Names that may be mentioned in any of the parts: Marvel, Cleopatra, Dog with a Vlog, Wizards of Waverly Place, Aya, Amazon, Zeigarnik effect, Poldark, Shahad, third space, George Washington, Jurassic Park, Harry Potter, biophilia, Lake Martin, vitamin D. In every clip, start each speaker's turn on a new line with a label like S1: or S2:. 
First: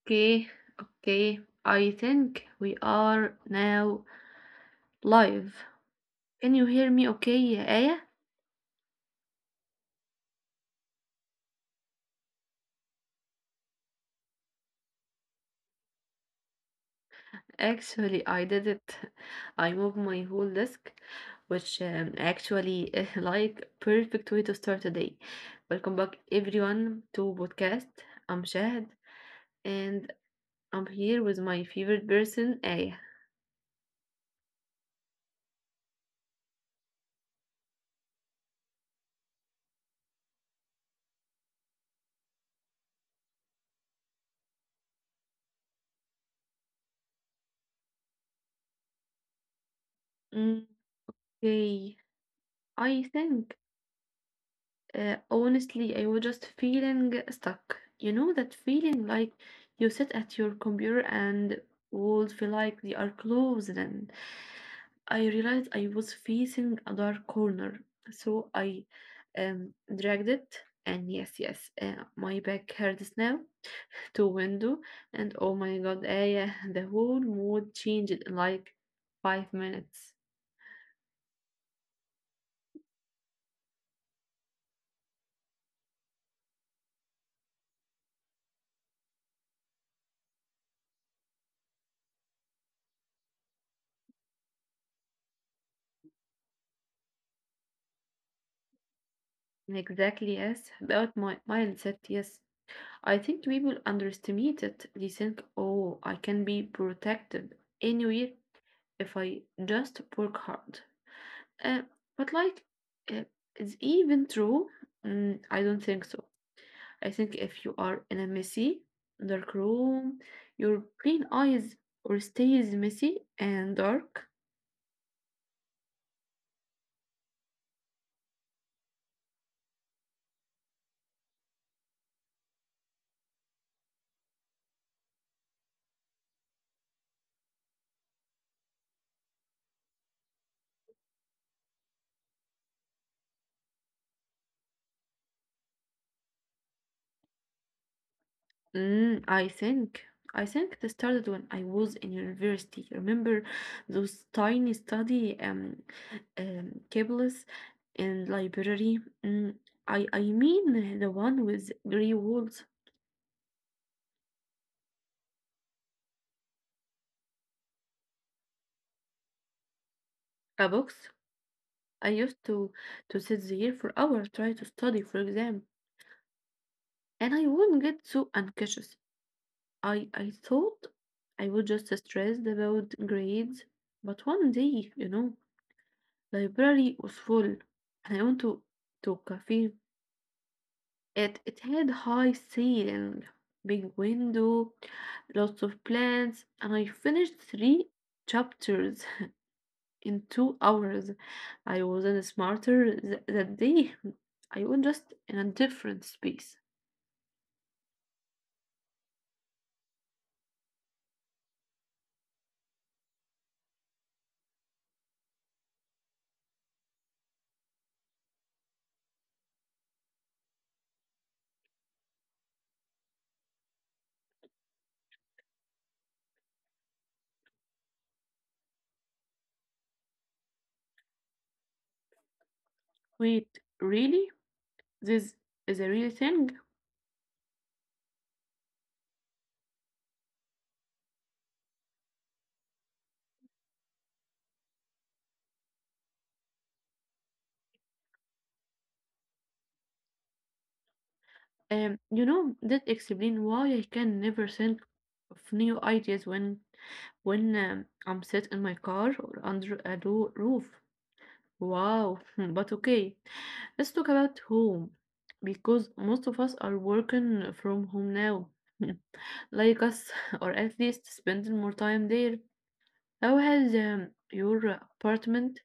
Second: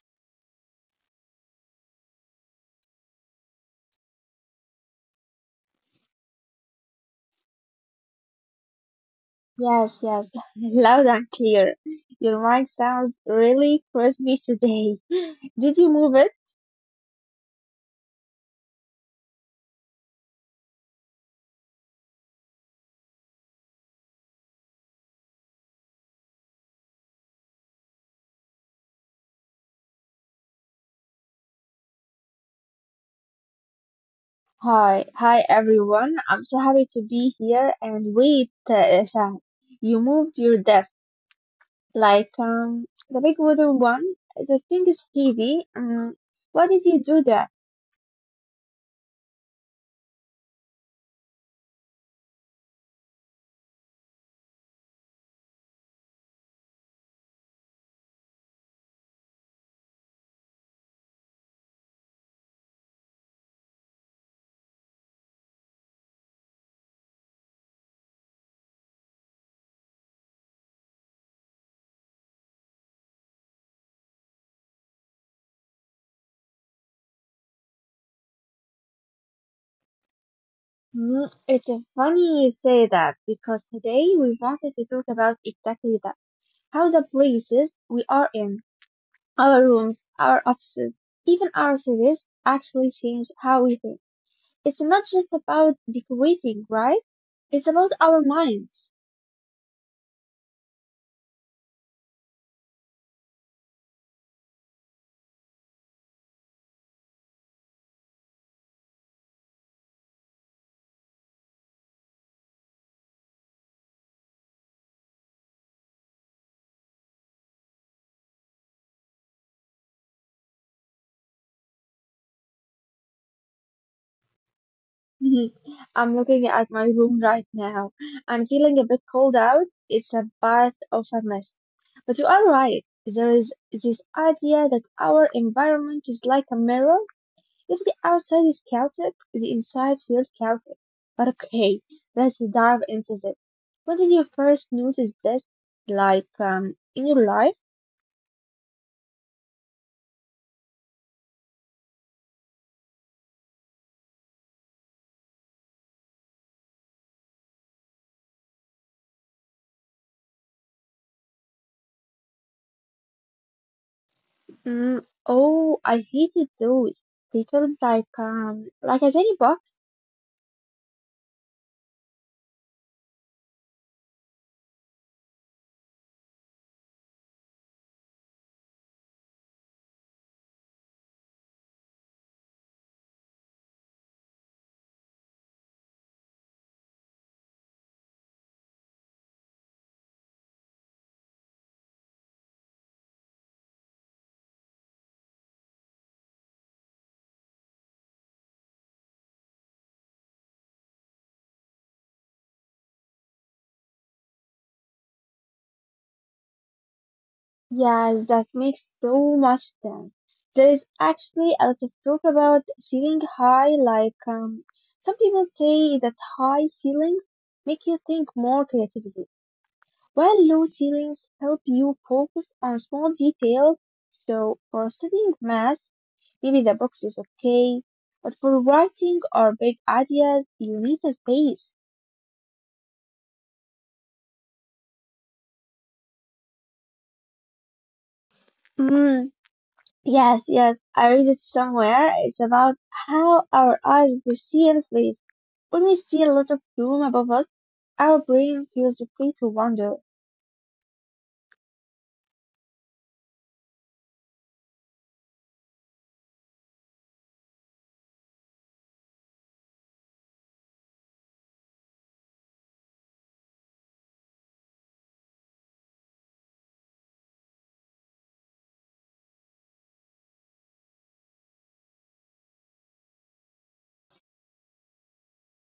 S1: Okay, okay. I think we are now live. Can you hear me okay, يا آية?
S2: Yes, yes, loud and clear. Your mic sounds really crispy today. Did you move it?
S1: Actually, I did it. I moved my whole desk, which actually is like perfect way to start a day. Welcome back everyone to podcast. I'm Shahad and I'm here with my favorite person, Aya.
S2: Hi, hi everyone. I'm so happy to be here. And wait, Shah, you moved your desk like the big wooden one. The thing is heavy. Why did you do that?
S1: Mm, Okay, I think honestly, I was just feeling stuck. You know that feeling like you sit at your computer and walls feel like they are closed. And I realized I was facing a dark corner, so I um dragged it. And yes, yes, my back hurts now to window. And oh my God, yeah, the whole mood changed in like 5 minutes.
S2: It's funny you say that because today we wanted to talk about exactly that. How the places we are in. Our rooms, our offices, even our cities actually change how we think. It's not just about decorating, right? It's about our minds.
S1: Exactly, yes, about my mindset, yes. I think people underestimate it. They think, oh, I can be protected anywhere if I just work hard. Uh, but, uh, it's even true? Mm, I don't think so. I think if you are in a messy, dark room, your plain eyes or stays messy and dark.
S2: Mhm. I'm looking at my room right now. I'm feeling a bit cold out. It's a bath of a mess. But you are right. There is this idea that our environment is like a mirror. If the outside is chaotic, the inside feels chaotic. But okay, let's dive into this. When did you first notice this? Like, in your life?
S1: Mm, I think it started when I was in university. Remember those tiny study cables in library? Mm, I mean the one with grey walls,
S2: Mm, oh, I hated those. They felt like a tiny box.
S1: a box. I used to sit there for hours trying to study for exam, and I wouldn't get so anxious. I thought I was just stressed about grades, but one day, you know, library was full and I went to a cafe. It had high ceiling, big window, lots of plants, and I finished three chapters in 2 hours. I wasn't smarter that day. I was just in a different space.
S2: Yeah, that makes so much sense. There is actually a lot of talk about ceiling high, like, some people say that high ceilings make you think more creatively, while low ceilings help you focus on small details. So for studying math, maybe the box is okay, but for writing or big ideas, you need a space.
S1: Wait, really? This is a real thing.
S2: Mm, yes, yes, I read it somewhere. It's about how our eyes perceive space. When we see a lot of room above us, our brain feels free to wander.
S1: You know, that explain why I can never think of new ideas when I'm sat in my car or under a roof. Wow, but okay, let's talk about home because most of us are working from home now, like us, or at least spending more time there. How has your apartment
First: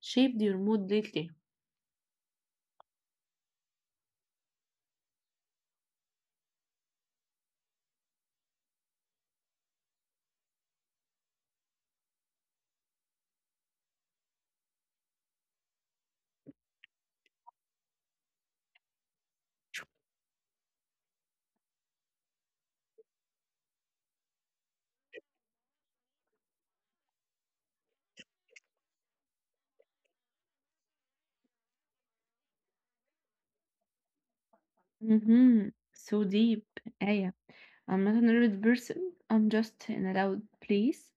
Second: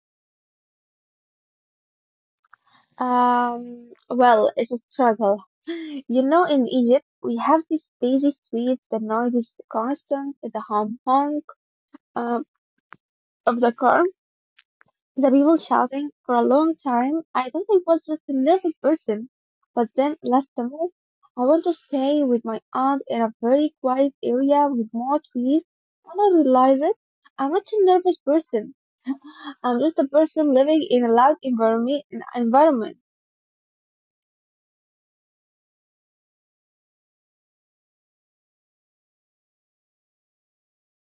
S1: shaped your mood lately?
S2: Well, it's a struggle. You know, in Egypt, we have these busy streets, the noise is constant, the honk honk um, of the car, the people shouting for a long time. I thought I was just a nervous person, but then last summer, I went to stay with my aunt in a very quiet area with more trees, and I realized that I'm not a nervous person. I'm just a person living in a loud environment. Environment.
S1: Mm-hmm. So deep, Aya. I'm not a nervous person. I'm just in a loud place.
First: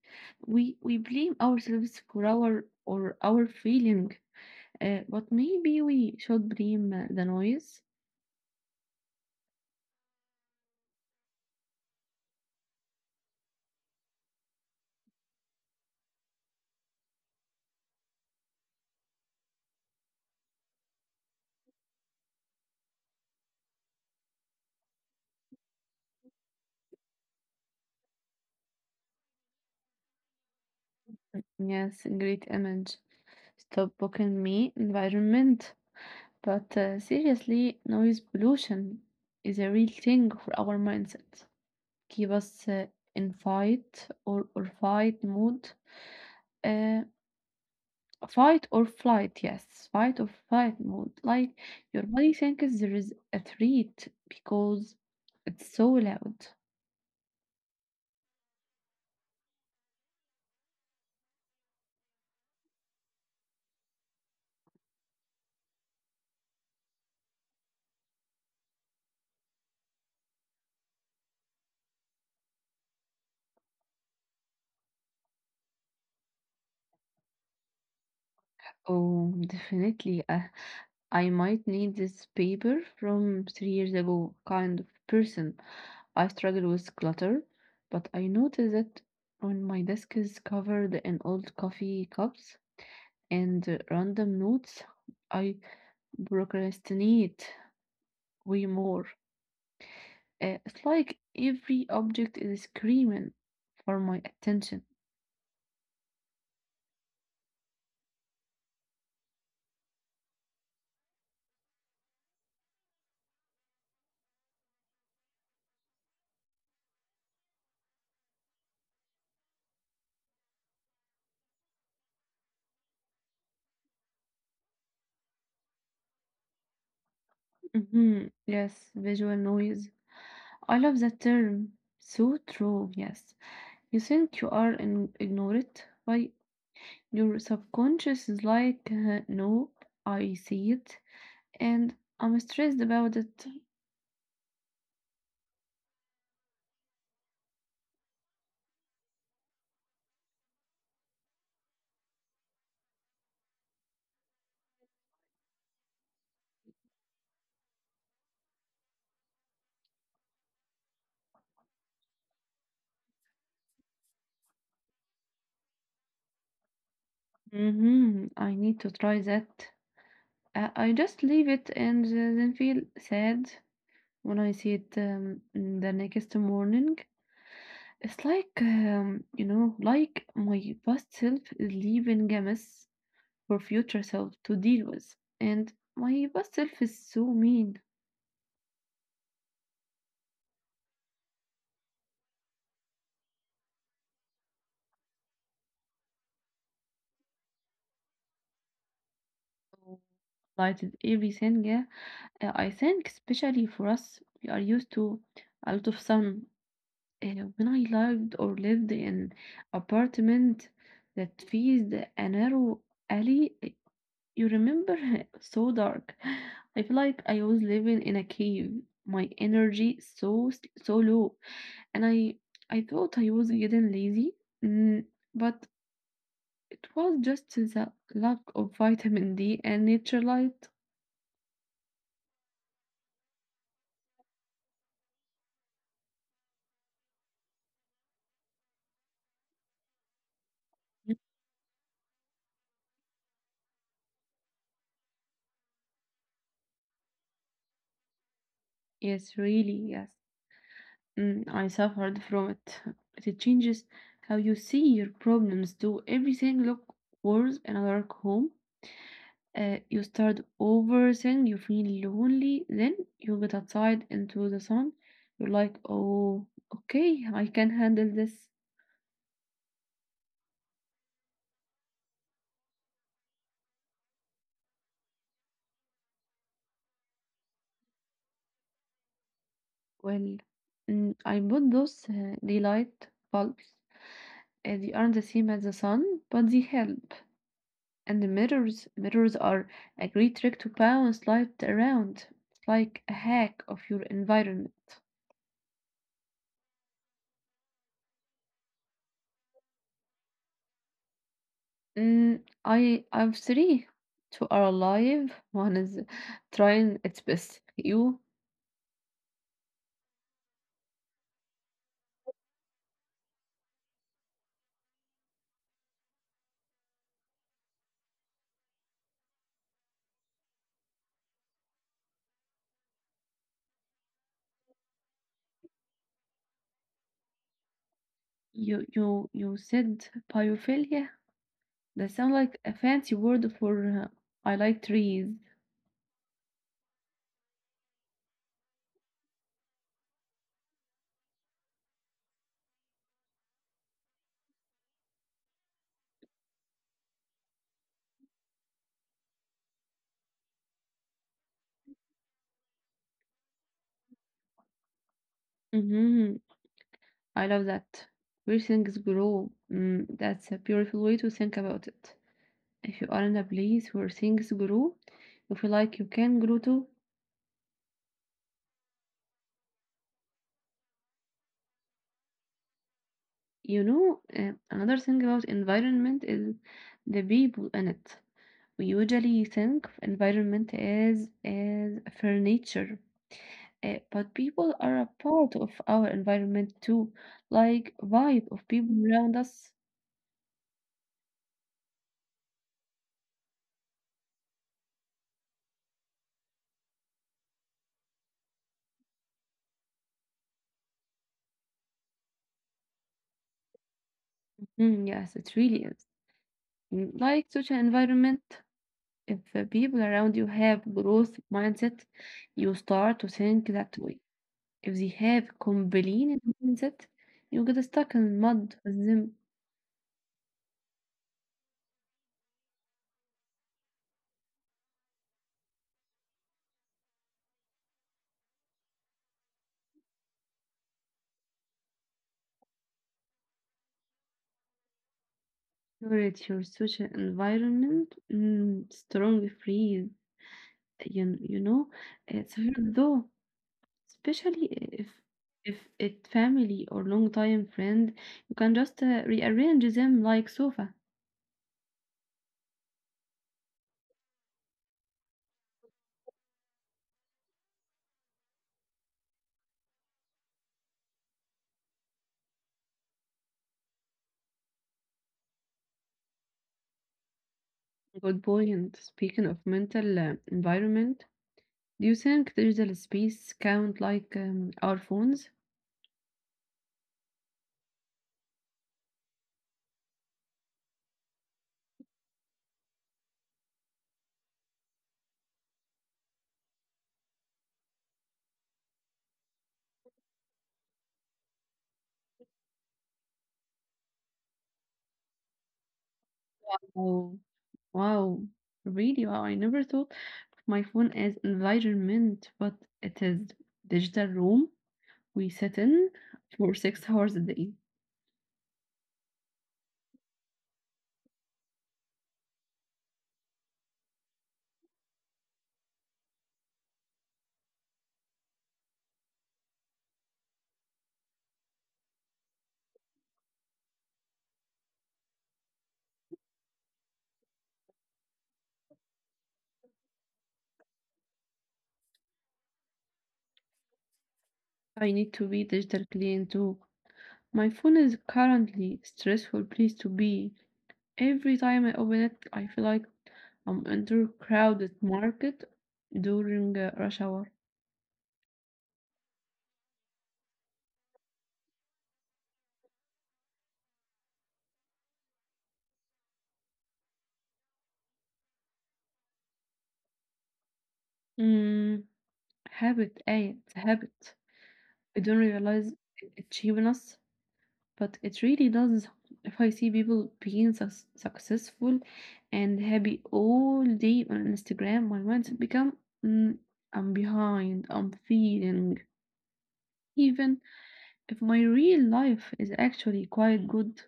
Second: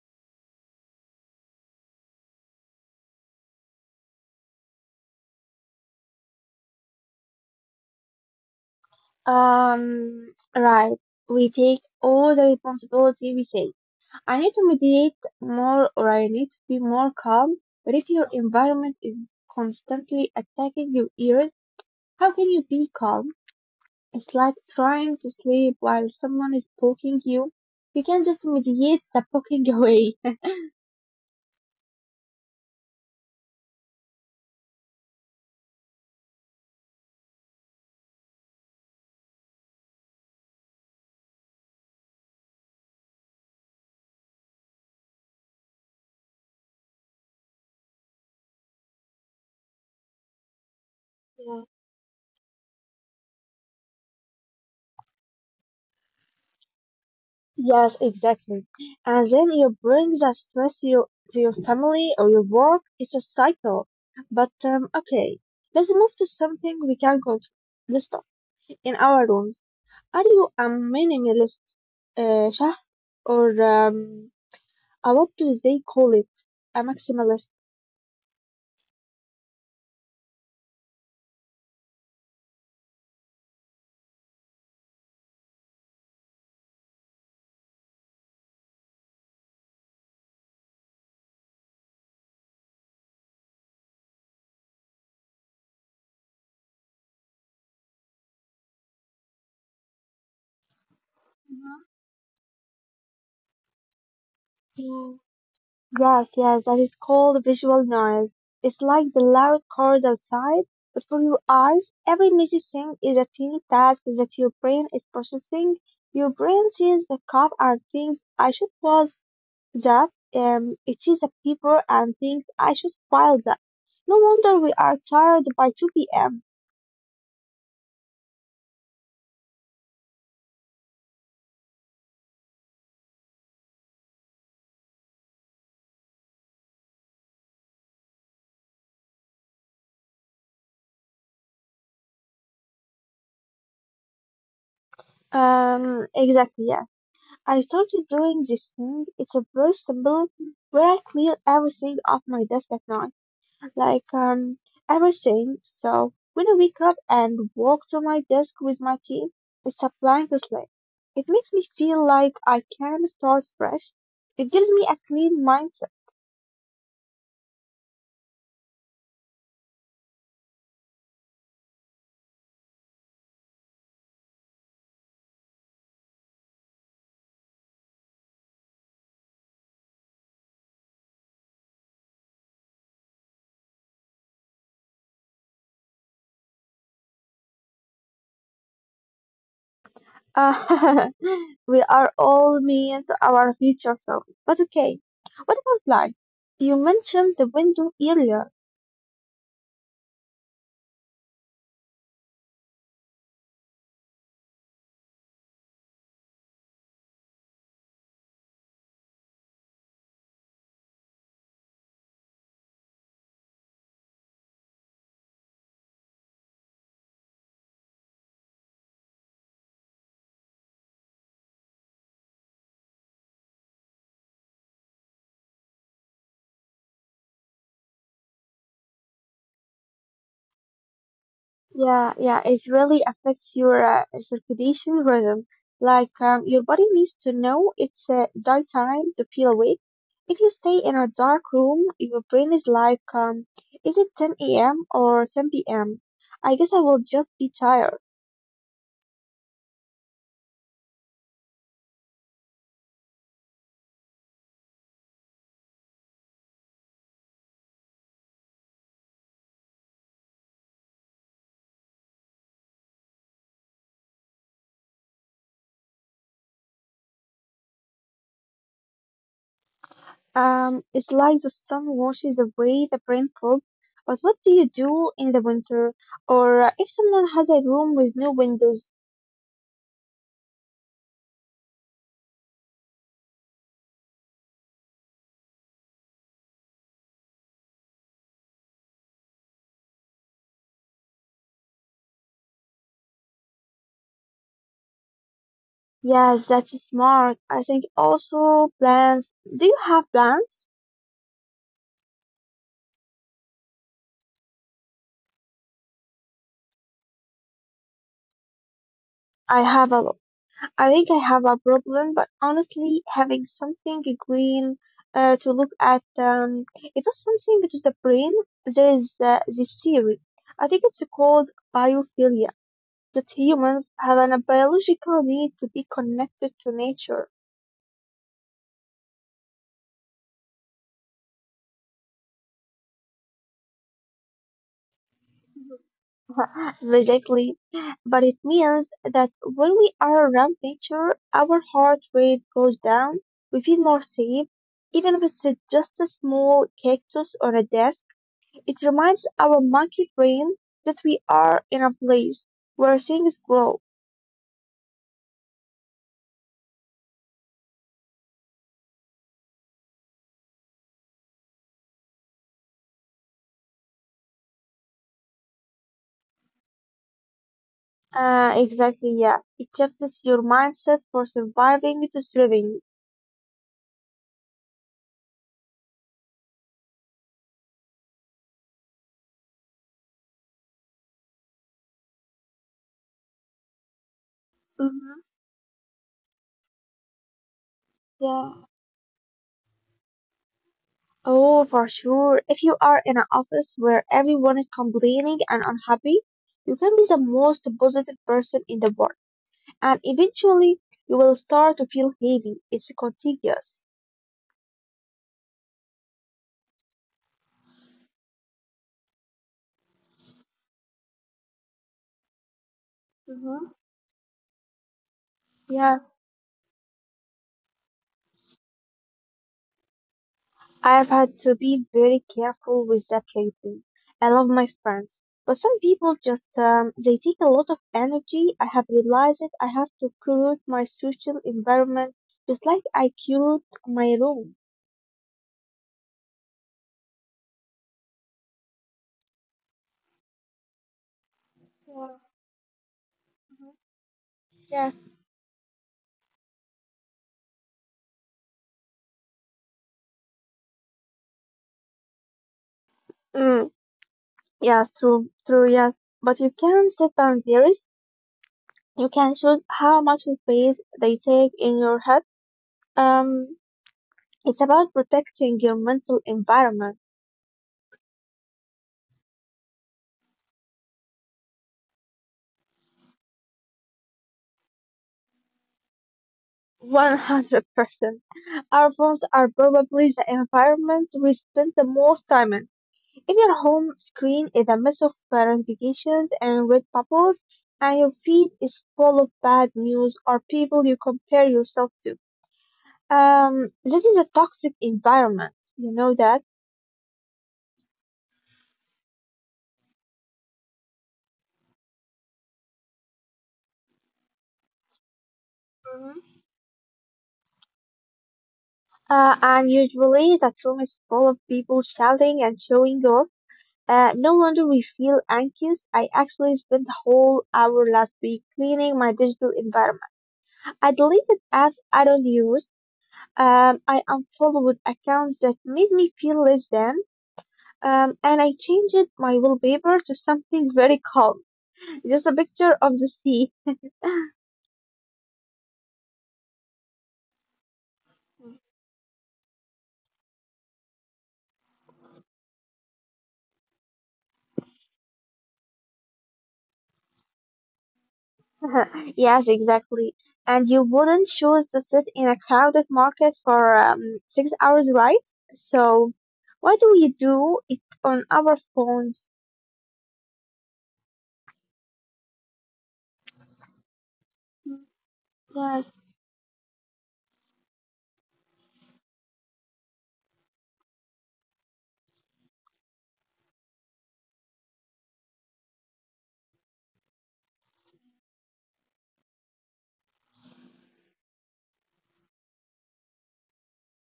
S1: We blame ourselves for our feeling, but maybe we should blame the noise.
S2: Right. We take all the responsibility, we say. I need to mediate more or I need to be more calm. But if your environment is constantly attacking your ears, how can you be calm? It's like trying to sleep while someone is poking you. You can just mediate the poking away.
S1: Yes, great image. Stop booking me environment. But seriously, noise pollution is a real thing for our mindset. Keep us in fight or fight mode. Uh, Fight or flight, yes, fight or flight mode. Like your body thinks there is a threat because it's so loud.
S2: Yes, exactly. And then you bring that stress you, to your family or your work. It's a cycle. But okay, let's move to something we can control. Let's talk in our rooms. Are you a minimalist, Shah? Or what do they call it? A maximalist?
S1: Oh, definitely. I might need this paper from 3 years ago kind of person. I struggle with clutter, but I notice that when my desk is covered in old coffee cups and random notes, I procrastinate way more. It's like every object is screaming for my attention.
S2: Mhm. Yes, yes, that is called visual noise. It's like the loud cars outside, but for your eyes, every messy thing is a tiny task that your brain is processing. Your brain sees the cup and thinks, I should wash that. It sees a paper and thinks, I should file that. No wonder we are tired by 2 p.m.
S1: Hmm, yes, visual noise. I love that term. So true, yes. You think you are in ignorant, but your subconscious is like, no, I see it, and I'm stressed about it.
S2: Exactly, yes. I started doing this thing. It's a very simple where I clear everything off my desk at night, like everything. So when I wake up and walk to my desk with my team, it's applying this link. It makes me feel like I can start fresh. It gives me a clean mindset.
S1: Hmm, I need to try that. I just leave it and then feel sad when I see it the next morning. It's like, you know, like my past self is leaving a mess for future self to deal with. And my past self is so mean,
S2: Uh, we are all mean to our future selves. But okay, what about light? You mentioned the window earlier.
S1: so lighted everything. Yeah, I think especially for us, we are used to a lot of sun. When I lived in apartment that faced a narrow alley. You remember? So dark. I feel like I was living in a cave. My energy so so low, and I thought I was getting lazy, mm, but it was just the lack of vitamin D and nature light.
S2: Yeah, yeah, it really affects your circadian rhythm. Like, your body needs to know it's daytime to feel awake. If you stay in a dark room, your brain is like, is it 10 a.m. or 10 p.m.? I guess I will just be tired.
S1: Yes, really, yes. Mm, I suffered from it. But it changes how you see your problems. Do everything look worse in a dark home? You start overthinking, you feel lonely, then you get outside into the sun. You're like, oh, okay, I can handle this.
S2: It's like the sun washes away the brain fog. But what do you do in the winter? Or if someone has a room with no windows?
S1: Well, mm, I bought those daylight bulbs. They aren't the same as the sun, but they help. And the mirrors, mirrors are a great trick to bounce light around. It's like a hack of your environment.
S2: Yes, that's smart. I think also plans. Do you have plans?
S1: Mm, I have three. Two are alive. One is trying its best. You?
S2: I have a lot. I think I have a problem, but honestly, having something green to look at, it was something to the brain. There is this theory. I think it's called biophilia, that humans have an biological need to be connected to nature.
S1: You said biophilia? That sounds like a fancy word for I like trees.
S2: Basically, but it means that when we are around nature, our heart rate goes down, we feel more safe. Even if it's just a small cactus or a desk, it reminds our monkey brain that we are in a place where things grow.
S1: Mm-hmm. I love that. Where things grow. Mm, that's a beautiful way to think about it. If you are in a place where things grow, you feel like you can grow too.
S2: Exactly, yeah. It shifts your mindset for surviving to thriving.
S1: You know, another thing about environment is the people in it. We usually think of environment as furniture, but people are
S2: Mm-hmm.
S1: a part of our environment too, like
S2: Yeah.
S1: vibe of people around us.
S2: Oh, for sure. If you are in an office where everyone is complaining and unhappy, you can be the most positive person in the world. And eventually, you will start to feel heavy. It's contagious.
S1: Mm, yes, it really is. Mm, like such an environment. If the people around you have growth mindset, you start to
S2: Hmm.
S1: think that way. If they have
S2: Yeah,
S1: complaining mindset, you get stuck in mud with them.
S2: I have had to be very careful with that lately. I love my friends, but some people just they take a lot of energy. I have realized it. I have to curate my social environment just like I curate my room.
S1: Curate your social environment, mm, strong free, you know,
S2: Yeah.
S1: it's hard though, especially
S2: Yeah.
S1: if if it family or long time friend, you can just rearrange them like sofa.
S2: Mm. Yes, true, true, yes. But you can set boundaries. You can choose how much space they take in your head. Um, it's about protecting your mental environment.
S1: Good point. Speaking of mental environment, do you think digital space count like our phones?
S2: 100%. Our phones are probably the environment we spend the most time in. If your home screen is a mess of notifications and red bubbles, and your feed is full of bad news or people you compare yourself to, this is a toxic environment. You know that?
S1: Oh, wow. Really? Wow. I never thought of my phone as environment, but it is digital room we sit in for 6 hours a day.
S2: And usually that room is full of people shouting and showing off. No wonder we feel anxious. I actually spent the whole hour last week cleaning my digital environment. I deleted apps I don't use. I unfollowed accounts that made me feel less than. And I changed my wallpaper to something very calm, just a picture of the sea.
S1: I need to be digitally into. My phone is currently stressful place to be. Every time I open it, I feel like I'm enter crowded market during rush hour.
S2: Yes, exactly. And you wouldn't choose to sit in a crowded market for 6 hours, right? So, why do we do it on our phones?
S1: Mm, habit, It's a habit. I don't
S2: Yes,
S1: realize it's cheating us, but it really does. If I see people being sus successful and happy all day on Instagram, my mindset become mm, I'm behind. I'm feeling even if my real life is actually quite good.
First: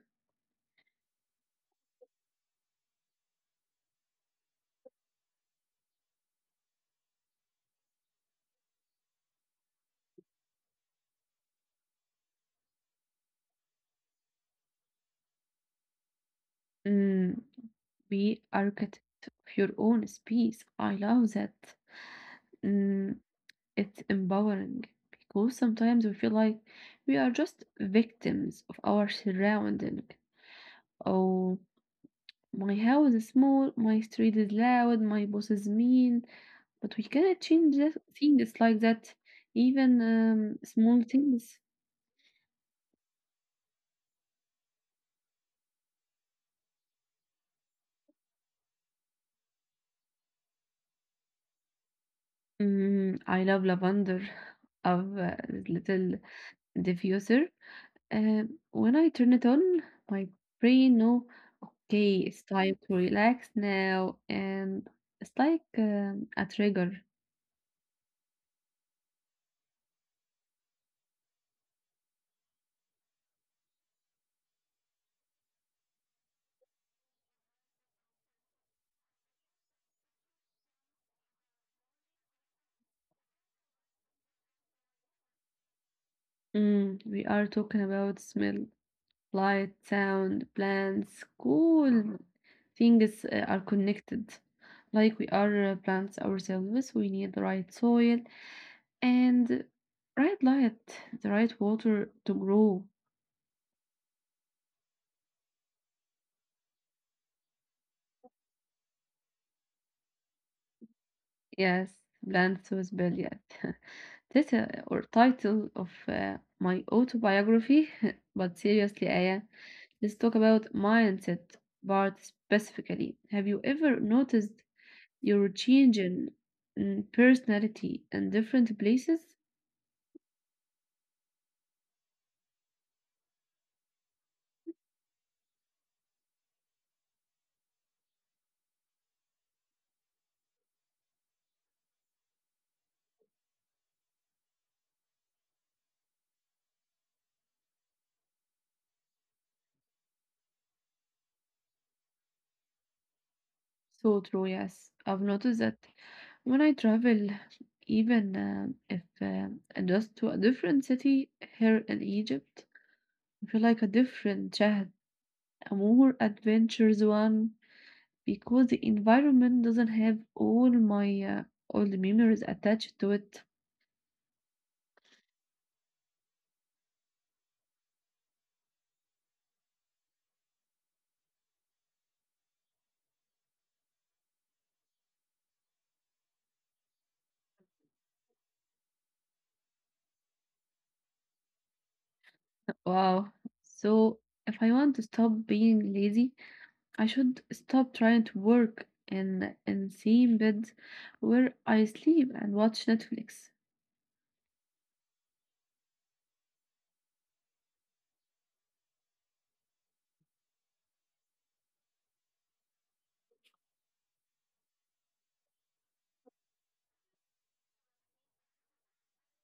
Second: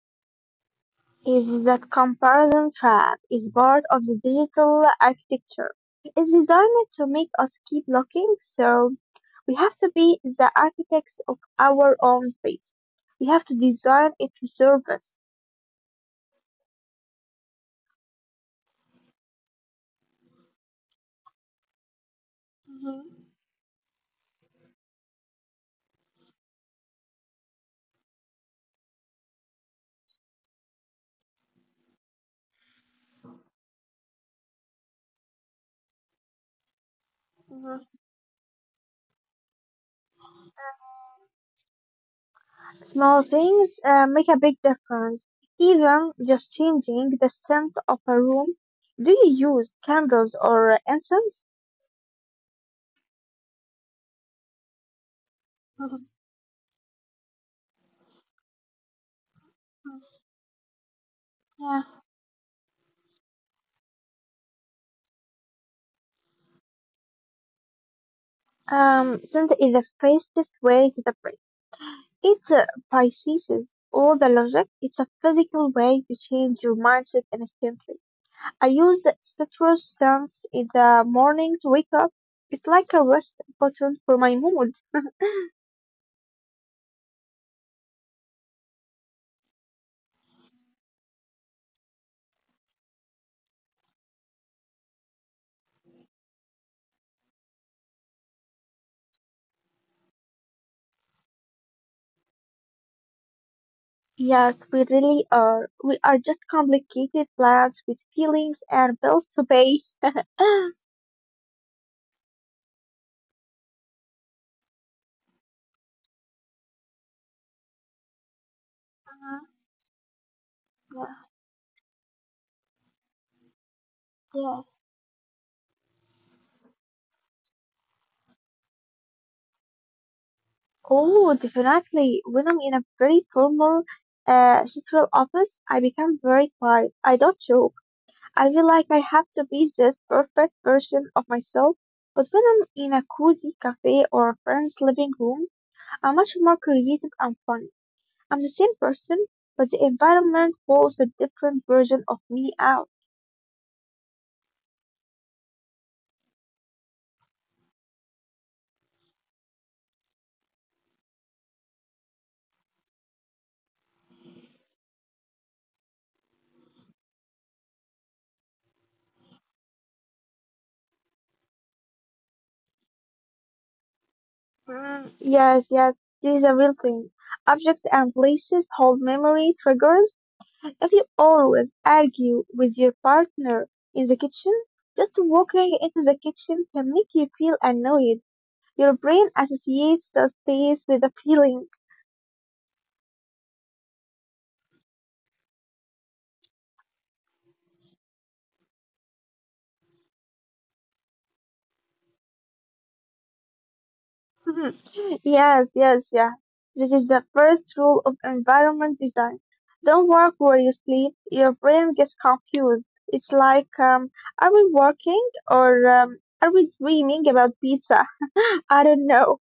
S2: is that comparison trap is part of the digital architecture. It's designed to make us keep looking, so we have to be the architects of our own space. We have to design it to serve
S1: Mm, be architect of your own space. I love that.
S2: us.
S1: Mm, it's empowering because sometimes we feel like we are just victims of our surrounding. Oh, my house is small, my street is loud, my boss is mean, but we cannot change that things like that. Even small things.
S2: Small things make a big difference. Even just changing the scent of a room. Do you use candles or incense?
S1: Mm, I love lavender of little diffuser. When I turn it on, my brain know,
S2: Yeah.
S1: okay, it's time to relax now, and it's like a trigger.
S2: Scent is the fastest way to the brain. It processes all the logic. It's a physical way to change your mindset instantly. I use citrus scents in the morning to wake up. It's like a rest button for my mood.
S1: Mm, we are talking about smell, light, sound, plants, cool things are connected. Like we are plants ourselves, we need the right soil and right light, the right water to grow.
S2: Yes, we really are. We are just complicated plants with feelings and bills to pay.
S1: Yes, plants with billiard. That's or title of my autobiography. But seriously,
S2: Uh-huh.
S1: Aya, let's talk about
S2: Yeah.
S1: mindset part specifically. Have you ever
S2: Yes.
S1: noticed your change in personality in different places?
S2: Oh, definitely. When I'm in a very formal, central office, I become very quiet. I don't joke. I feel like I have to be this perfect version of myself. But when I'm in a cozy cafe or a friend's living room, I'm much more creative and fun. I'm the same person, but the environment pulls a different version of me out.
S1: So true, yes. I've noticed that when I travel, even if just to a different city here in Egypt, I feel like a different Chad, a more adventurous one, because the environment doesn't have all my all the memories attached to it.
S2: Mm, yes, yes, this is a real thing. Objects and places hold memory triggers. If you always argue with your partner in the kitchen, just walking into the kitchen can make you feel annoyed. Your brain associates the space with a feeling.
S1: Wow. So if I want to stop being lazy, I should stop trying to work in same bed where I sleep and watch Netflix.
S2: Mhm. Yes, yes, yeah. This is the first rule of environment design. Don't work where you sleep. Your brain gets confused. It's like, are we working or are we dreaming about pizza? I don't know.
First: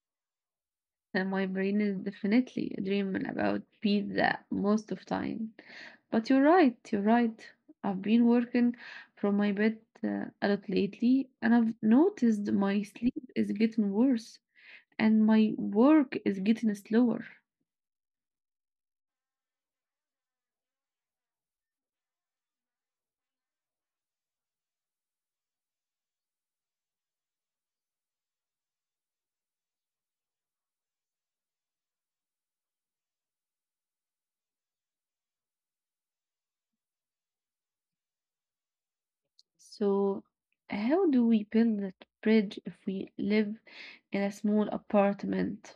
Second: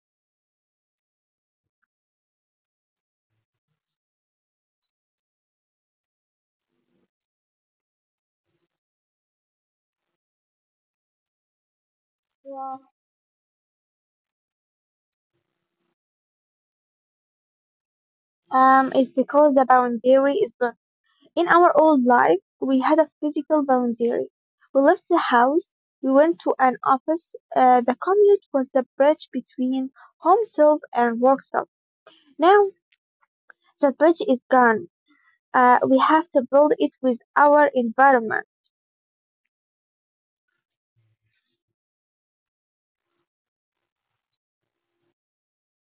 S1: And my brain is definitely dreaming about pizza most of time. But you're right, you're right. I've been working from my bed a lot lately, and I've noticed
S2: Yeah.
S1: my sleep is getting worse and my work is getting slower.
S2: It's because the boundary is gone. In our old life, we had a physical boundary. We left the house. We went to an office. The commute was the bridge between home self and work self. Now the bridge is gone. We have to build it with our environment.
S1: So, how do we build that bridge if we live in a small apartment?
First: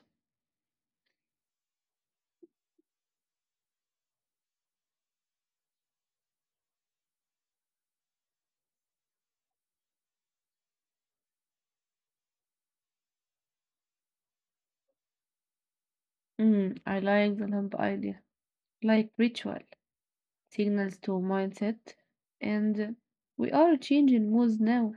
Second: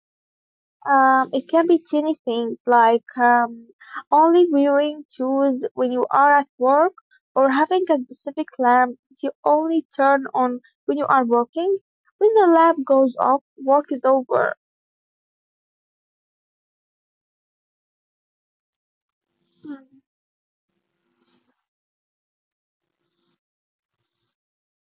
S2: It can be tiny things like only wearing shoes when you are at work or having a specific lamp that you only turn on when you are working. When the lamp goes off, work is over.
S1: Mm, I like the lamp idea, like ritual,
S2: Mm.
S1: signals to mindset, and we are changing moods now.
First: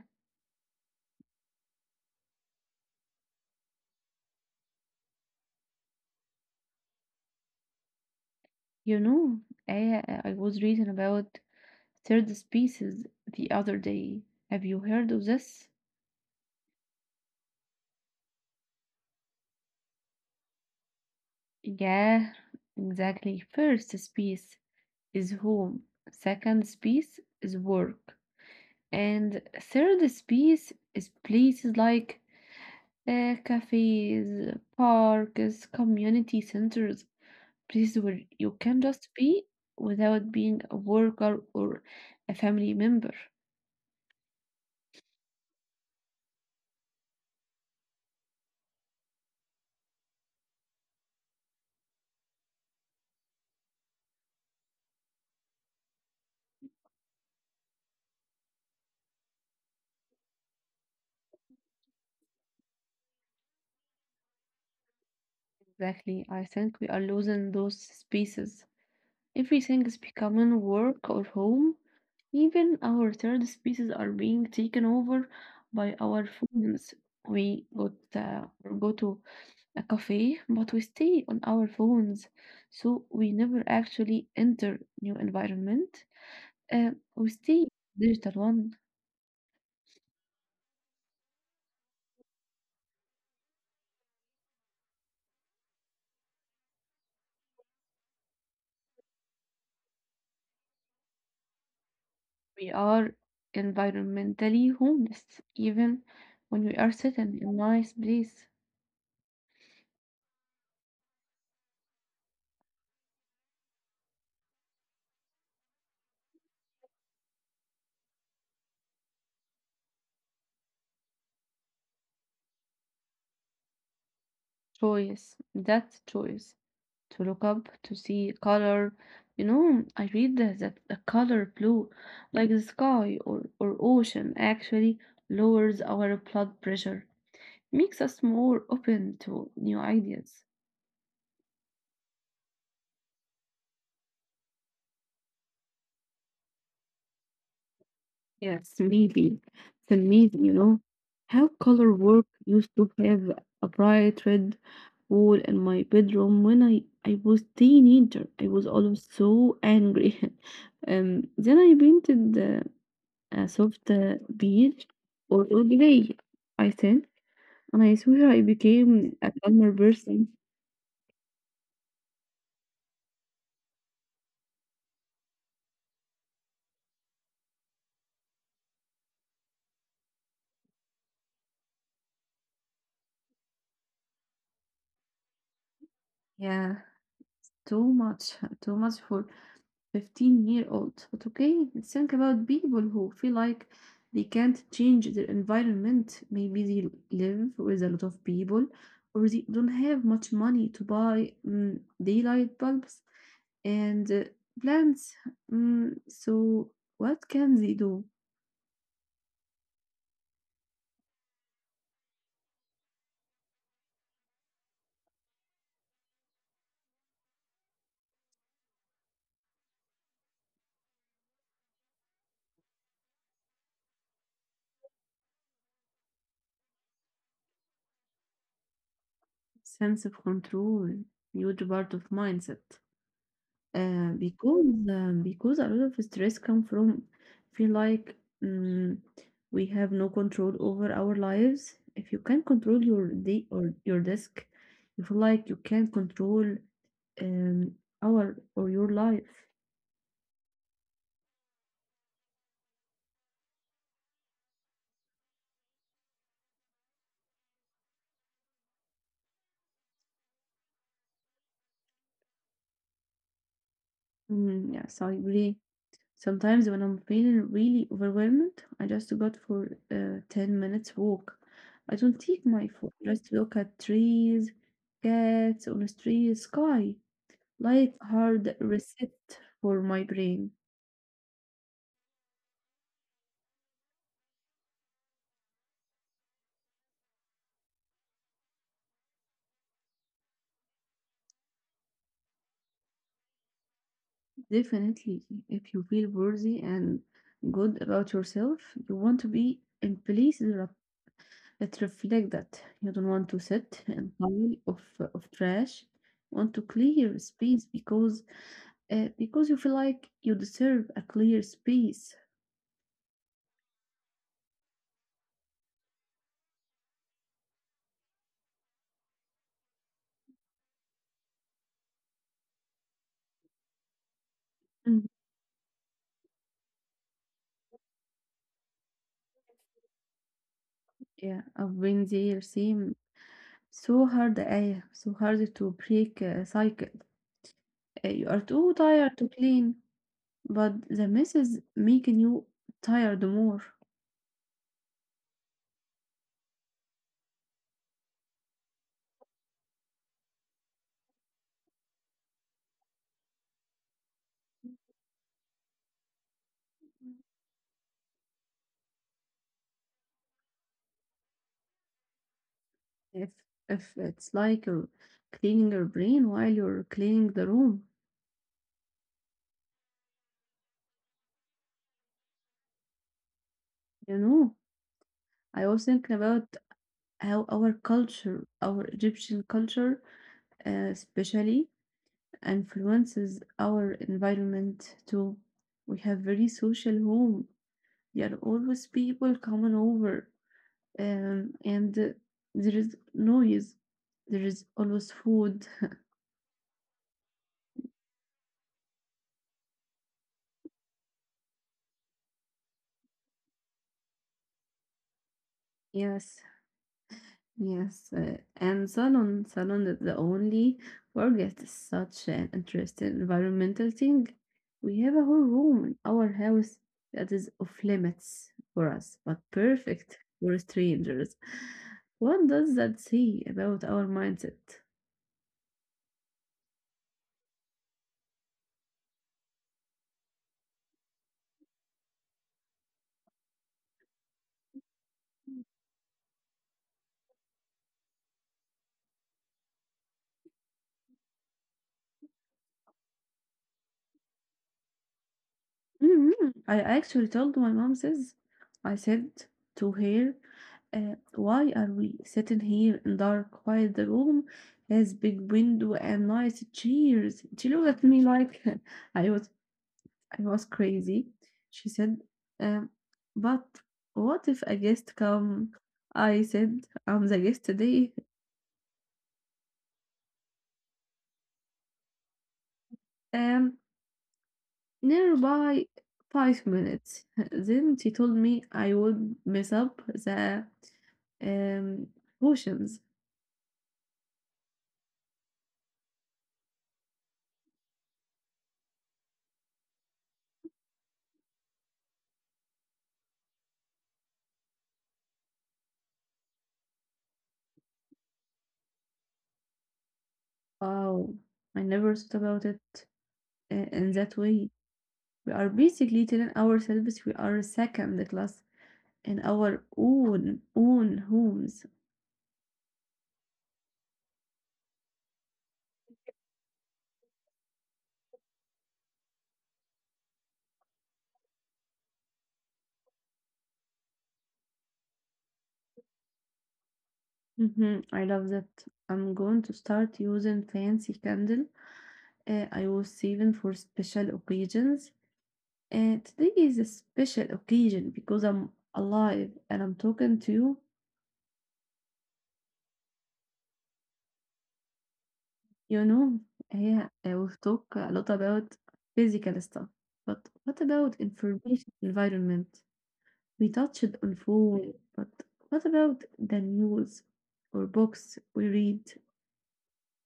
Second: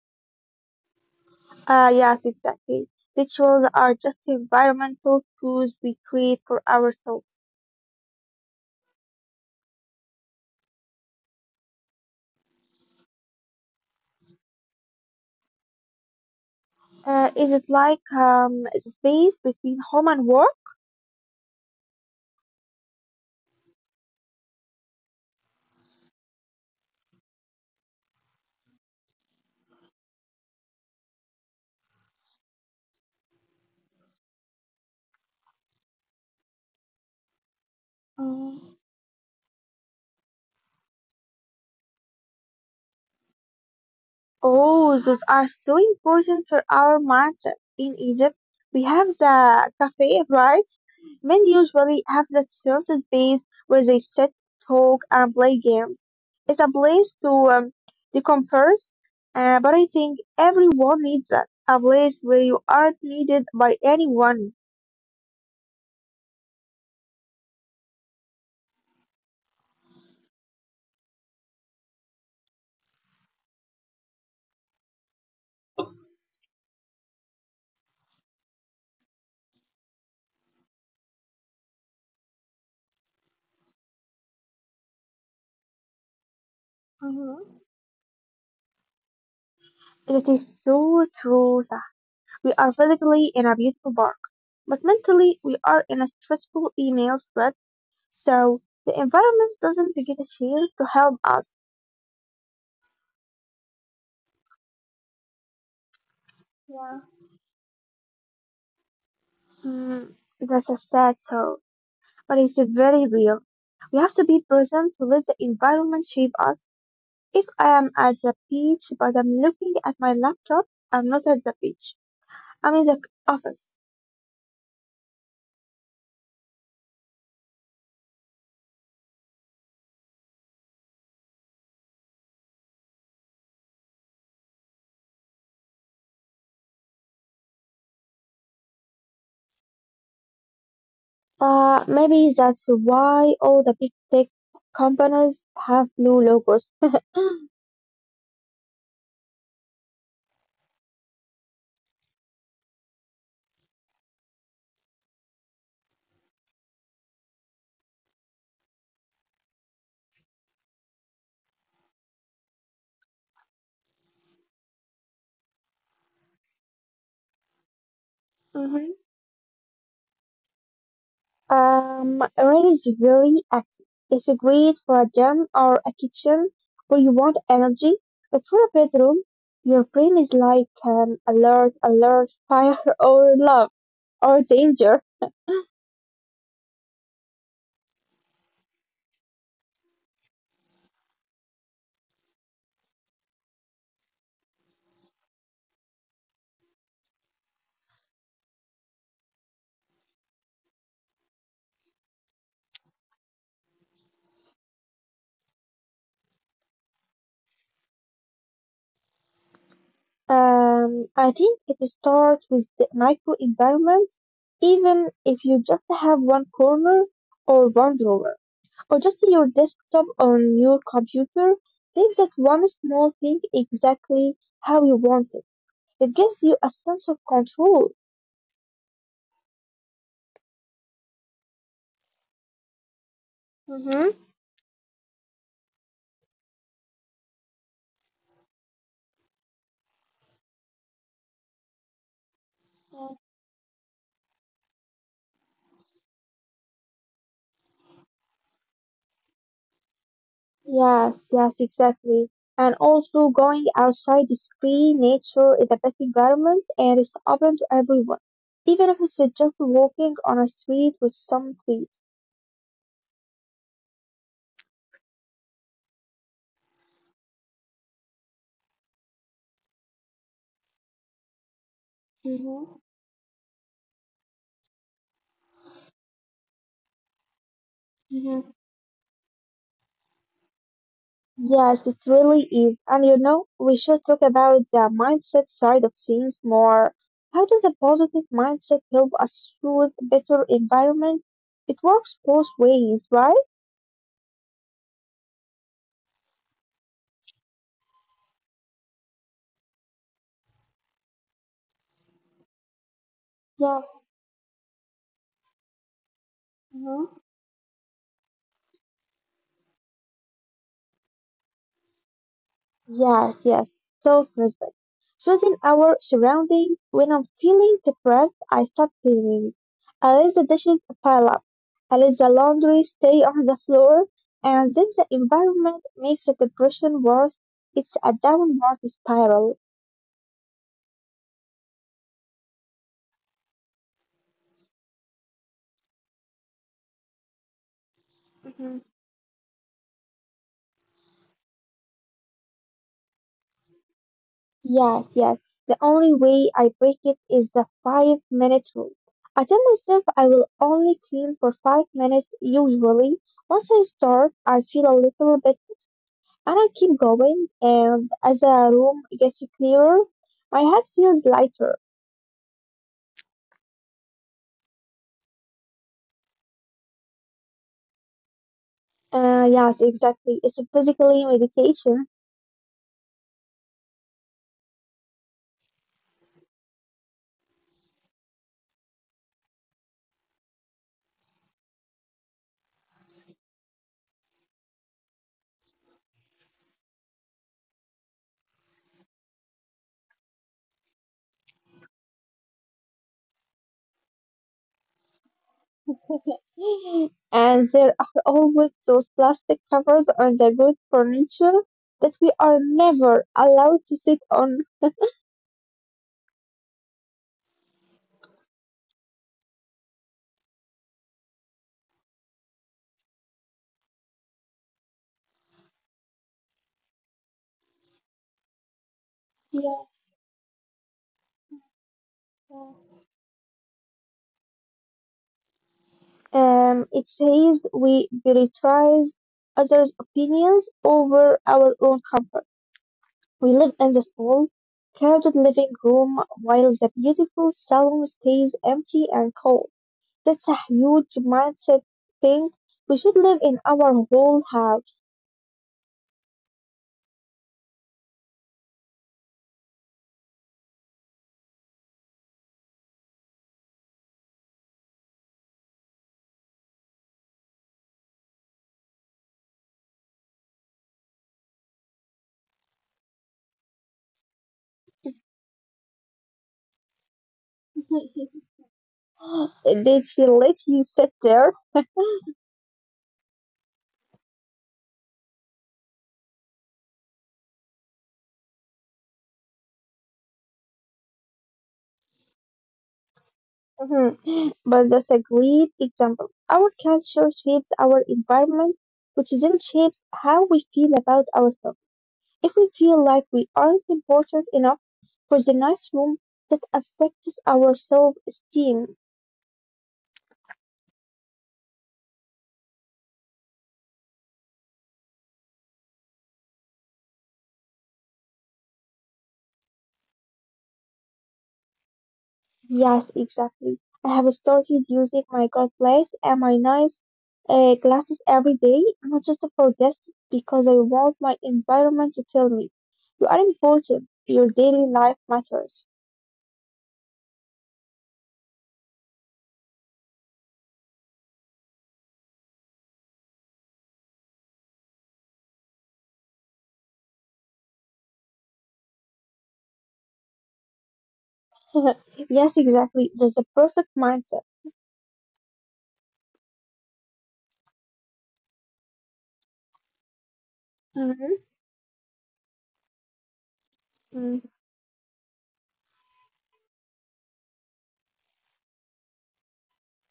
S2: Yes, exactly. Rituals are just environmental cues we create for ourselves.
S1: You know, I was reading about third species the other day. Have you heard of this?
S2: Is it like the space between home and work?
S1: Yeah, exactly. First space is home, second space is work, and third space is places like cafes, parks, community centers, places where you
S2: Mm.
S1: can just be without being a worker or a family member.
S2: Oh, those are so important for our mindset. In Egypt, we have the cafe, right? Men usually have that certain space where they sit, talk, and play games. It's a place to decompress, but I think everyone needs that. A place where you aren't needed by anyone.
S1: Exactly. I think we are losing those spaces. Everything is becoming work or home. Even our third species are being taken over by our phones. We go to a cafe, but we stay on our phones, so we never actually enter new environment. We stay
S2: Hmm.
S1: digital one.
S2: It is so true. Sah. We are physically in a beautiful park, but mentally we are in a stressful email thread. So the environment doesn't get here to help us.
S1: We are environmentally homeless, even when we are
S2: Yeah.
S1: sitting in a nice place.
S2: Mm, that's a sad thought, but it's very real. We have to be present to let the environment shape us. If I am at the beach but I'm looking at my laptop, I'm not at the beach. I'm in the office.
S1: Choice, that's choice to look up, to see color. You know, I read that the color blue, like the sky or ocean, actually lowers our blood pressure, makes us more open to new ideas.
S2: Maybe that's why all the big tech companies have blue logos.
S1: Yes, maybe. It's amazing, you know, how color work used to have a bright red wall in my bedroom when I was teenager. I was always so angry. Um, then I painted a soft beer or grey, I said, and I swear I
S2: Mhm.
S1: became a calmer person.
S2: Red is very active. It's great for a gym or a kitchen where you want energy. But for a bedroom, your brain is like alert, alert, fire or love or danger.
S1: Yeah, too much, too much for 15-year-old. But okay, let's think about people who feel like they can't change their environment. Maybe they live with a lot of people or they don't have much money to buy daylight bulbs and plants. So what can they do?
S2: I think it starts with the micro environments, even if you just have one corner or one drawer, or just your desktop on your computer. Make that one small thing exactly how you want it. It gives you a sense of control.
S1: Sense of control, huge part of mindset. Uh,
S2: Mm-hmm.
S1: because um, because a lot of stress come from feel like um we have no control over our lives. If you can't control your day or your desk, you feel like you can't control um, our or your life.
S2: Yes, yes, exactly. And also going outside is free, nature is the best environment and it's open to everyone. Even if it's just walking on a street with some trees.
S1: Yes, I agree. Sometimes when I'm feeling really overwhelmed, I just go for a 10 minutes walk. I don't take my phone,
S2: Mm-hmm.
S1: just look at trees, cats on a street, sky, like hard
S2: Mm-hmm.
S1: reset for my brain.
S2: Yes, it really is. And you know, we should talk about the mindset side of things more. How does a positive mindset help us choose a better environment? It works both ways, right?
S1: Definitely, if you feel worthy and good about yourself, you want to be in places. It reflects that you don't want to sit in
S2: Yeah.
S1: a pile of trash. You want to clear space because because you feel like you deserve a clear space.
S2: Yes, yes, self-respect. Choosing our surroundings. When I'm feeling depressed, I stop cleaning. I let the dishes pile up. I let the laundry stay on the floor. And
S1: Mhm.
S2: then the environment makes the depression worse. It's a downward spiral.
S1: Yeah, I've been there. Same. So hard, آية. So hard to break a cycle. You are too
S2: Hmm.
S1: tired to clean. But the mess is making you tired more.
S2: Yes, yes. The only way I break it is the 5 minute rule. I tell myself I will only clean for 5 minutes usually. Once I start, I feel a little bit. And I keep going, and as the room gets clearer, my head feels lighter.
S1: If if it's like you're cleaning your brain while you're cleaning the room,
S2: Yes, exactly. It's a physically meditation.
S1: you know. I was thinking about how our culture, our Egyptian culture, especially, influences our environment too. We have very social home. There are always people coming over, and there is noise. There is always food.
S2: And there are always those plastic covers on the good furniture that we are never allowed to sit on.
S1: Yes, Yes, and Salon, Salon is the only forget is such an interesting environmental thing. We have a whole room in our house that is off limits for us, but
S2: Yeah.
S1: perfect for strangers. What does that say about our mindset?
S2: It says we prioritize others' opinions over our own comfort. We live in the small, crowded living room while the beautiful salon stays empty and cold. That's a huge mindset thing. We should live in our whole house.
S1: Mhm. I actually told my mom this. I said to her, why are we sitting here in dark, quiet room, has big window and nice chairs? She looked at me like I was I was crazy. She said, um, but what if a guest come? I said, I'm the guest today.
S2: Did she let you sit there?
S1: Um, nearby 5 minutes. Then she told me I would mess up the um, potions.
S2: Mhm. But that's a great example. Our culture shapes our environment, which then shapes how we feel about ourselves. If we feel like we aren't important enough for the nice room, that affects our self-esteem.
S1: Wow, I never thought about it in that way. We are basically telling ourselves we are second class in our own homes.
S2: Yes, exactly. I have started using my glasses and my nice glasses every day, not just for guests, because I want my environment to tell me, you are important, your daily life matters.
S1: Hmm, I love that. I'm going to start using fancy candle I was saving for special occasions. And today is a special occasion because I'm alive and I'm talking to you.
S2: Yes, exactly. That's a perfect mindset.
S1: You know, yeah, we've talked a lot about physical stuff, but what about
S2: Mhm.
S1: information environment? We touched on
S2: Mm.
S1: phone, but what about the news or books we read?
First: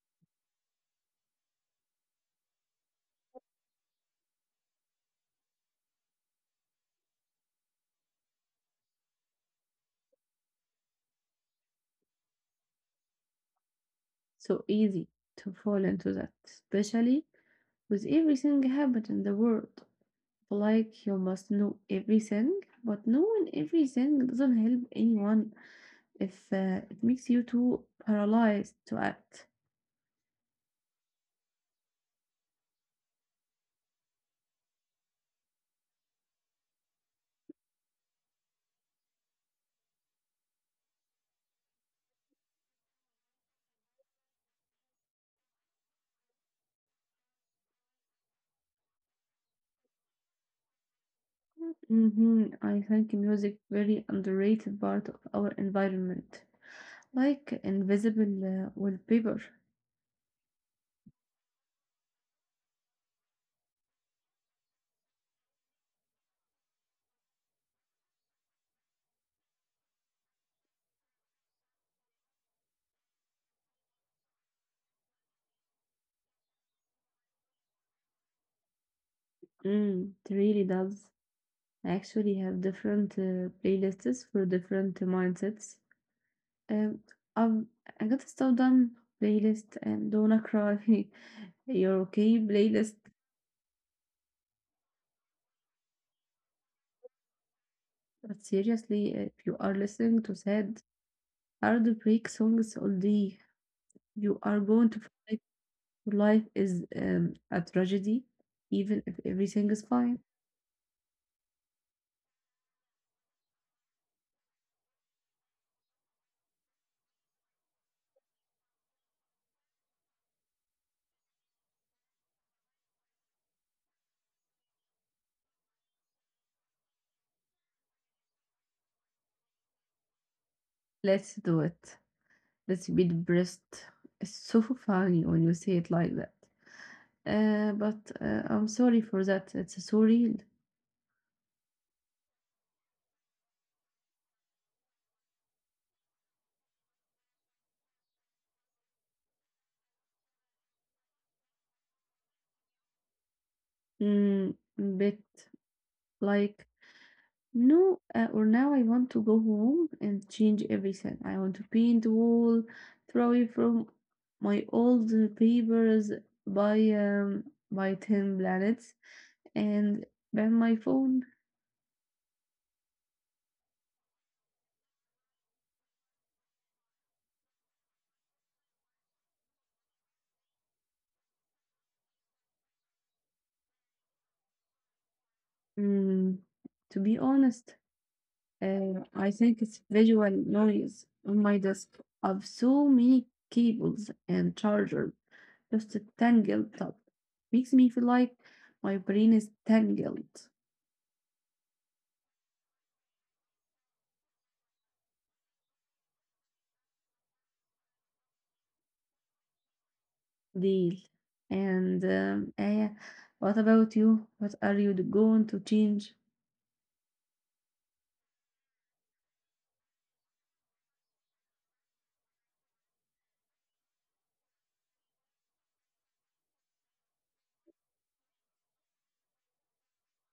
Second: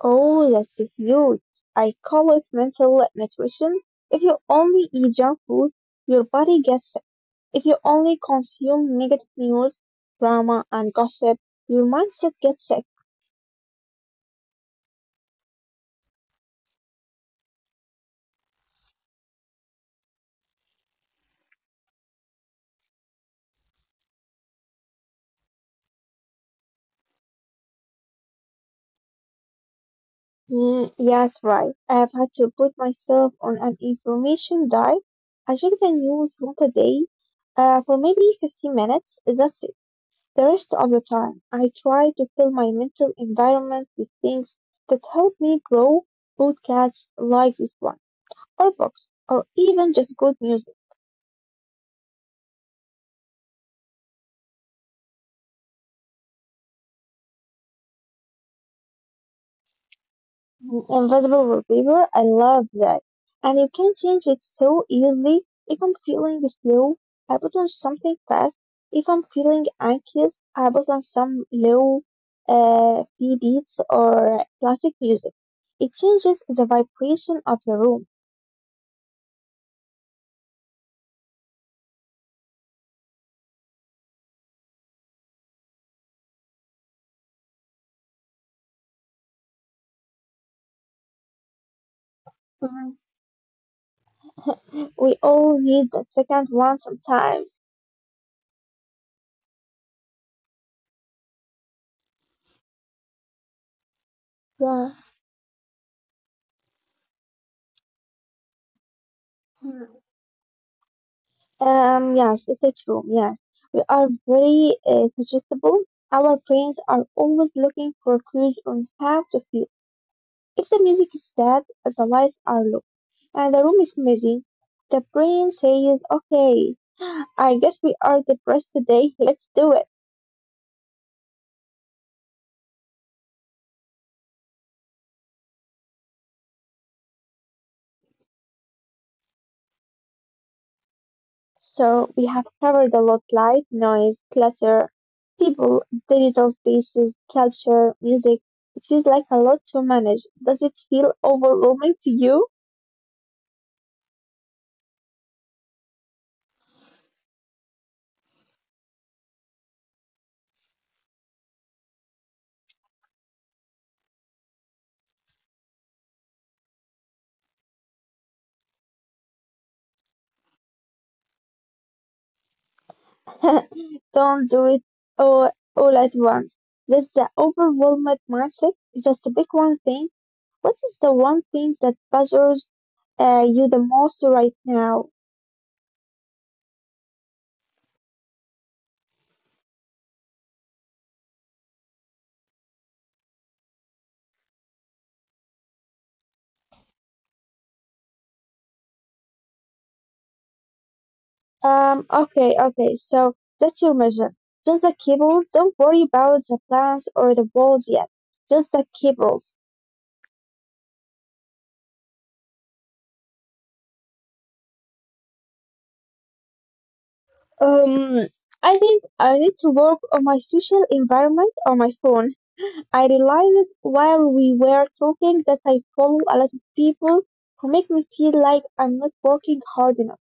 S2: Oh, that's huge. I call it mental nutrition. If you only eat junk food, your body gets. If you only consume negative news, drama, and gossip, your mindset gets sick.
S1: So easy to fall into that, especially with everything happening in the world. Like you must know everything, but knowing everything doesn't help anyone. If it makes you too paralyzed to act.
S2: Mm, yes, right. I have had to put myself on an information diet. I check the news once a day for maybe 15 minutes. That's it. The rest of the time, I try to fill my mental environment with things that help me grow, podcasts like this one, or books, or even just good music.
S1: Hmm, I think music very underrated part of our environment, like invisible wallpaper.
S2: Invisible Reaper, I love that. And you can change it so easily. If I'm feeling slow, I put on something fast. If I'm feeling anxious, I put on some low free beats or classic music. It changes the vibration of the room.
S1: Mm, it really does. I actually have different playlists for different mindsets. Um, I've, I got a Stop Done playlist and Don't Cry, You're Okay playlist.
S2: Mhm. We all need a second one sometimes.
S1: But seriously, if you are listening to sad, hard break songs all day, you are going to.
S2: Yeah.
S1: Life is a tragedy, even if everything is fine.
S2: Yes, it's a true. Yes, we are very suggestible. Our brains are always looking for clues on how to feel. If the music is sad, the lights are low, and the room is messy, the brain says, "Okay, I guess we are depressed today. Let's do it."
S1: Let's do it. Let's be depressed. It's so funny when you say it like that. But I'm sorry for that. It's so real.
S2: So we have covered a lot: light, noise, clutter, people, digital spaces, culture, music. It feels like a lot to manage. Does it feel overwhelming to you?
S1: Mm, bit like no, or now I want to go home and change everything. I want to paint the wall, throw away from my old papers, buy 10 planets, and ban my phone.
S2: Don't do it all, all at once. That's the overwhelmed mindset. Just pick one thing. What is the one thing that bothers you the most right now?
S1: Mm, to be honest, I think it's visual noise on my desk of so many cables and chargers, just a tangled up. Makes me feel like my brain is tangled.
S2: Okay, so that's your mission. Just the cables. Don't worry about the plans or the walls yet. Just the cables.
S1: Deal. And Aya, what about you? What are you going to change?
S2: Um, I think I need to work on my social environment on my phone. I realized while we were talking that I follow a lot of people who make me feel like I'm not working hard enough.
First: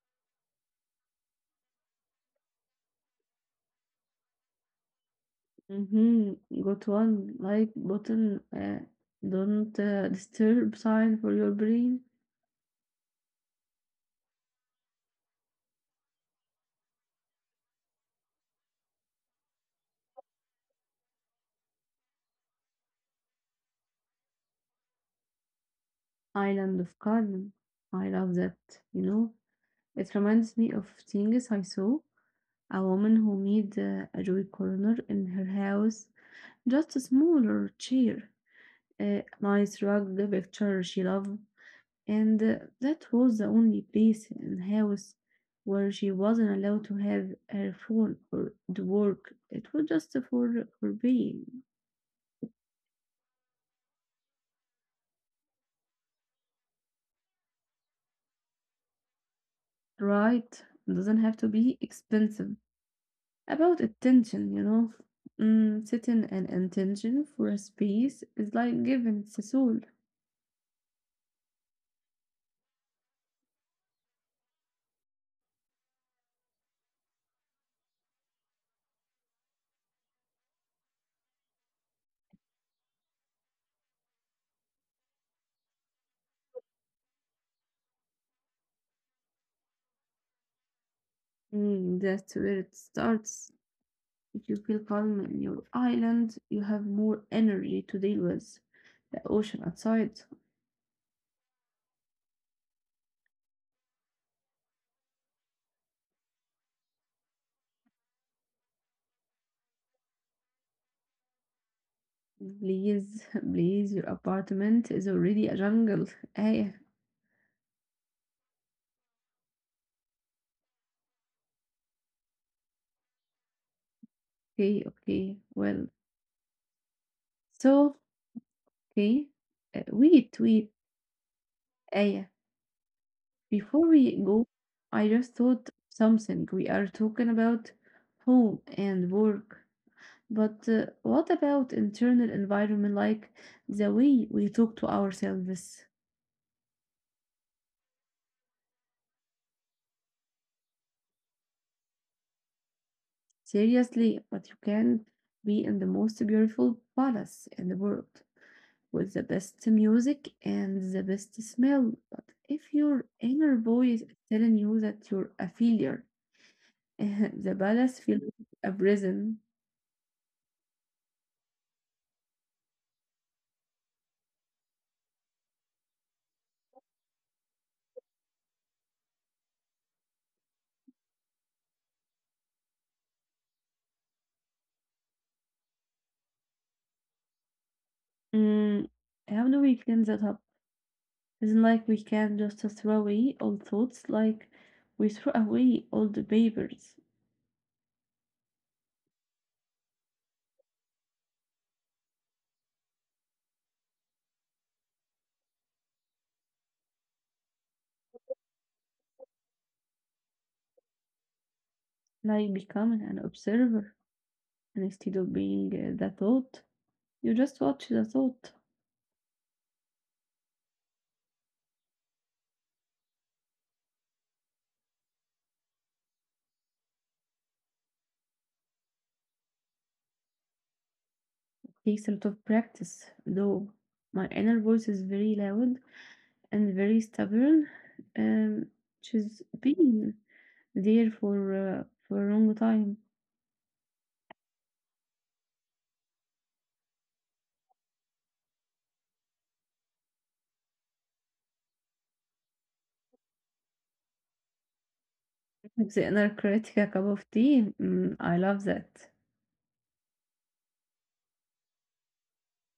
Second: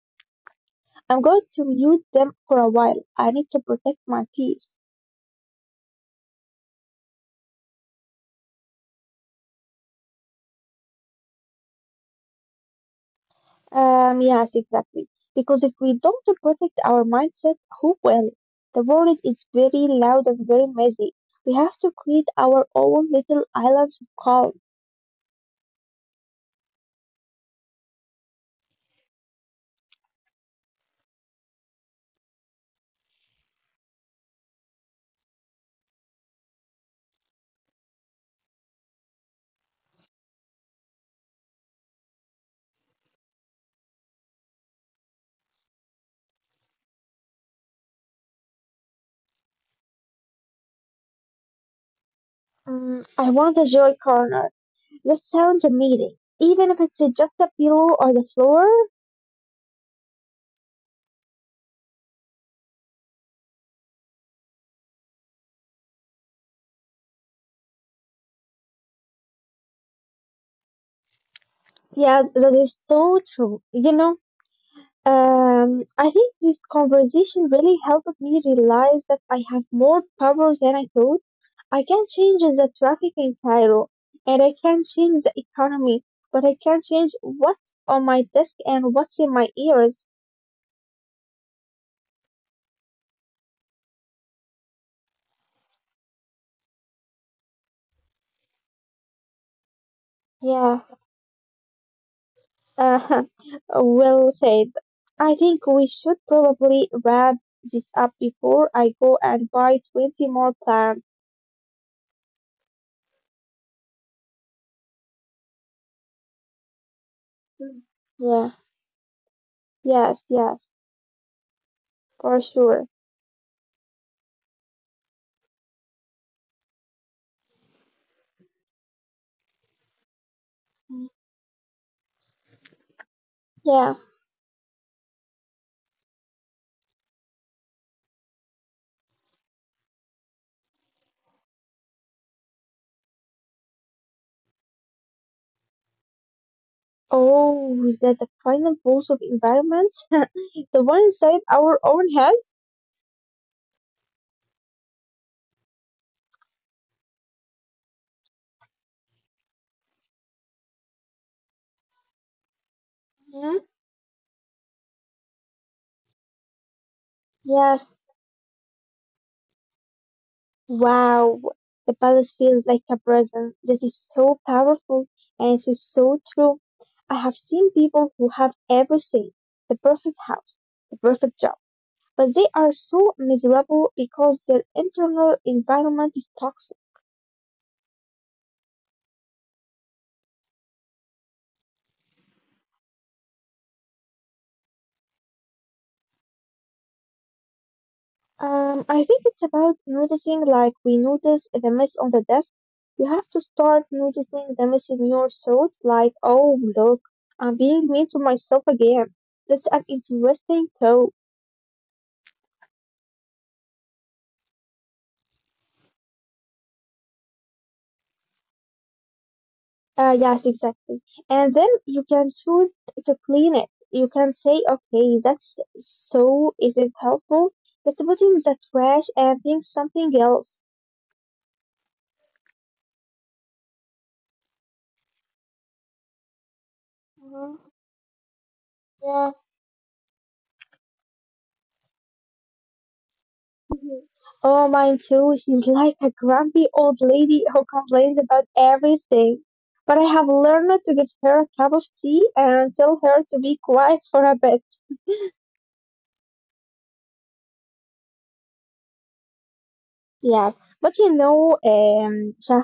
S2: I'm going to mute them for a while. I need to protect my peace.
S1: Mm-hmm. Got one like button. Don't disturb sign for your brain.
S2: Yes, exactly. Because if we don't protect our mindset, who will? The world is very loud and very messy. We have to create our own little islands of calm.
S1: Island of calm. I love that. You know, it reminds me of things I saw. A woman who made a joy corner in her house, just a smaller chair, a nice rug, the picture she loved, and that was the only place in the house where she wasn't allowed to have her phone or the work. It was just for being
S2: Mm, I want a joy corner. That sounds amazing. Even if it's just a pillow or the floor,
S1: right. It doesn't have to be expensive. About attention, you know, setting an intention for a space is like giving it a soul.
S2: yeah, that is so true. You know, I think this conversation really helped me realize that I have more power than I thought. I can change the traffic in Cairo, and I can change the economy, but I can not change what's on my desk and what's in my ears.
S1: Mm, that's where it starts. If you feel calm in your island, you have more energy to deal with the ocean outside.
S2: Yeah, uh, well said. I think we should probably wrap this up before I go and buy 20 more plants.
S1: Please, please, your apartment is already a jungle. آية,
S2: Mm. Yeah, yes, yes, for sure.
S1: okay, okay, well. So, okay, wait, آية.
S2: Yeah.
S1: Before we go, I just thought something. We are talking about home and work. But what about internal environment, like the way we talk to ourselves?
S2: Oh, that the final boss of environment? The one inside our own heads?
S1: Seriously, but you can be in the most beautiful palace in the world with the best music and the best smell. But if your inner
S2: Mhm.
S1: voice is telling you that you're a failure, the
S2: Yes.
S1: palace feels like a prison.
S2: Wow. The palace feels like a prison. That is so powerful and it is so true. I have seen people who have everything. The perfect house, the perfect job. But they are so miserable because their internal environment is toxic.
S1: Mm, how do we clean that up? Isn't like we can just throw away all thoughts, like we throw away all the papers,
S2: I think it's about noticing, like we notice the mess on the desk. You have to start noticing the mess in your thoughts, like, oh, look, I'm being mean to myself again. That's an interesting thought.
S1: like becoming an observer. And instead of being the thought, you just watch the thought.
S2: Yes, exactly. And then you can choose to clean it. You can say, okay, that's so, is it helpful? Let's put in the trash and think something else.
S1: Takes a lot of practice, though. My inner voice is very loud and very
S2: Mhm.
S1: stubborn, um,
S2: Yeah.
S1: she's been there for a long time.
S2: Mhm. Oh, mine too. She's like a grumpy old lady who complains about everything. But I have learned to give her a cup of tea and tell her to be quiet for a bit.
S1: The inner critic, a cup of tea. Mm, I love that.
S2: Yeah. But you know, Shah,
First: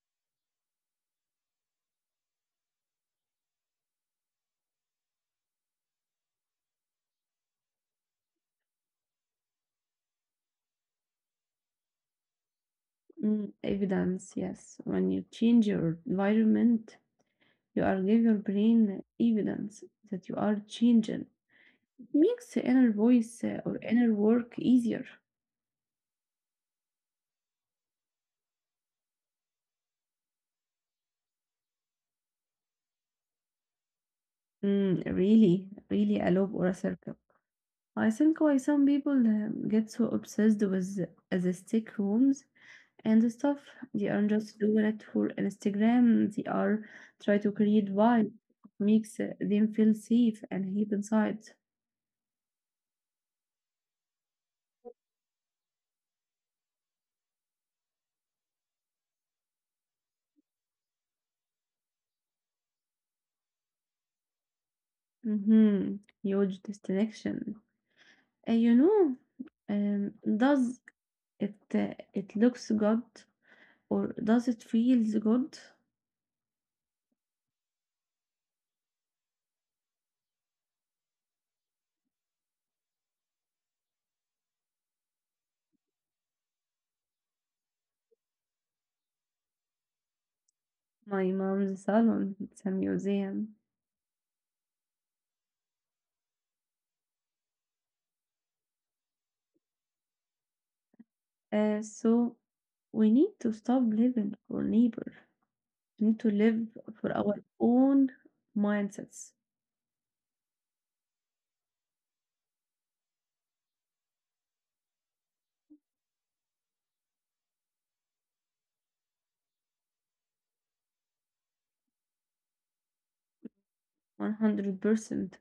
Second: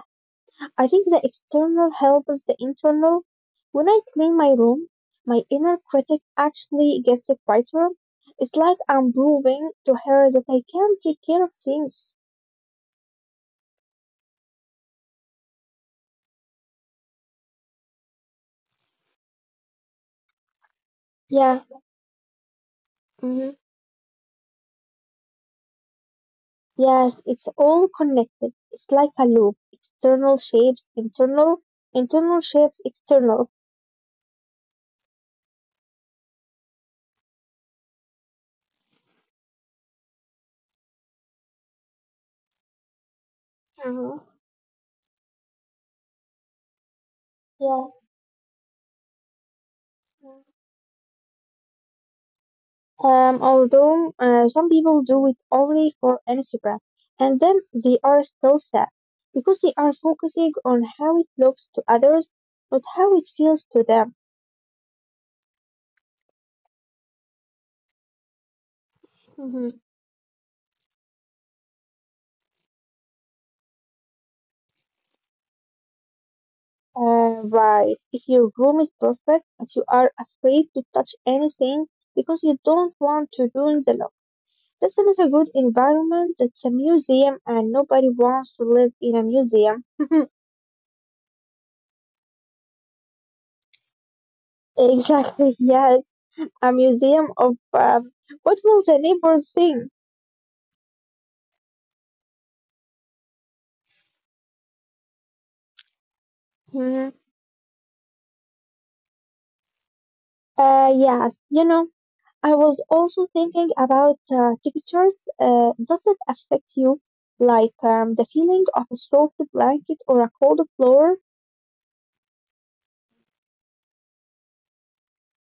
S2: I think the external help is the internal. When I clean my room, my inner critic actually gets quieter. It's like I'm proving to her that I can take care of things.
S1: Mm, evidence, yes. When you change your environment, you are give your brain evidence that you are changing.
S2: Yeah.
S1: It makes the inner
S2: Mhm.
S1: voice or inner work easier.
S2: Yes, it's all connected. It's like a loop. External shapes internal, internal shapes external.
S1: Really a loop or a circle. I think why some people get so obsessed with aesthetic rooms and stuff. They
S2: Uh-huh.
S1: aren't just doing it for Instagram. They are try to
S2: Yeah.
S1: create vibe, makes them feel safe and deep inside.
S2: Although some people do it only for Instagram, and then they are still sad because they are focusing on how it looks to others, not how it feels to them.
S1: Mm-hmm. Huge destination. And you know,
S2: Mm-hmm.
S1: um, does it looks good or does it feels good?
S2: Right. If your room is perfect, but you are afraid to touch anything because you don't want to ruin the look. This is a good environment, it's a museum, and nobody wants to live in a museum.
S1: My mom's salon. It's a museum.
S2: Exactly, yes. A museum of what will the neighbors think?
S1: So we need to stop living for neighbor. We need to live
S2: Hmm.
S1: for our own mindsets.
S2: Yes, you know, I was also thinking about textures. Does it affect you? Like the feeling of a soft blanket or a cold floor?
S1: 100%.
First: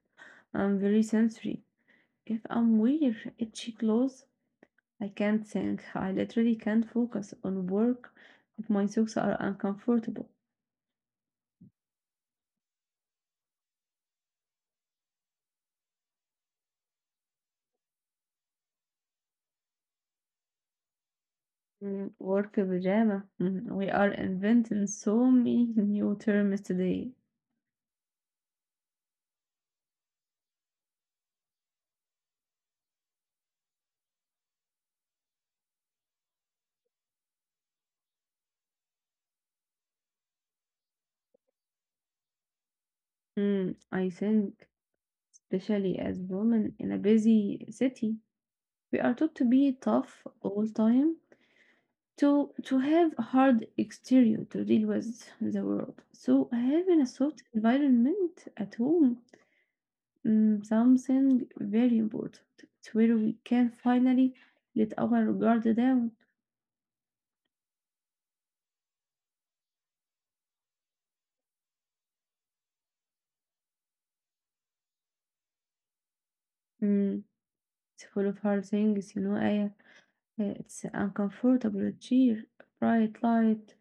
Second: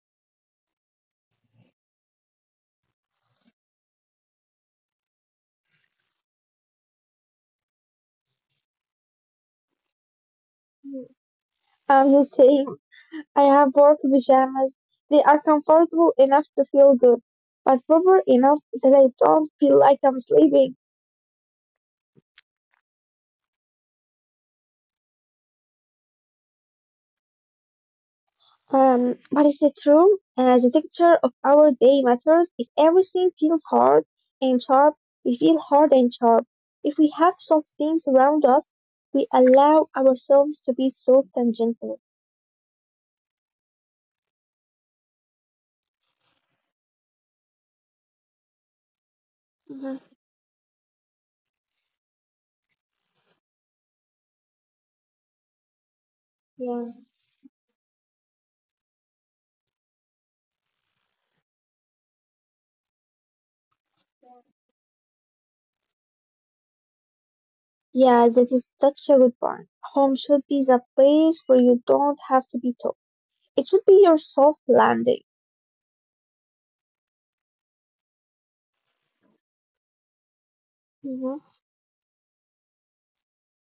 S1: I'm very sensory. If I'm wear itchy clothes, I can't think. I literally can't focus on work if my socks are uncomfortable.
S2: You say I have work pajamas. They are comfortable enough to feel good, but proper enough that I don't feel like I'm sleeping.
S1: Mm, work pajama. Mm, we are inventing so many new terms today.
S2: But is it true? The texture of our day matters. If everything feels hard and sharp, we feel hard and sharp. If we have soft things around us, we allow ourselves to be soft and gentle.
S1: Mm, I think, especially as women in a busy city, we are taught to be
S2: Mhm.
S1: tough all time to have a hard exterior to deal with the world. So having a
S2: Yeah.
S1: soft environment at home, mm, something very important. It's where we can finally let our guard down.
S2: Yeah, that is such a good point. Home should be the place where you don't have to be tough. It should be your soft landing.
S1: Mm, it's full of hard things, you know. Aya. It's uncomfortable cheer, bright light,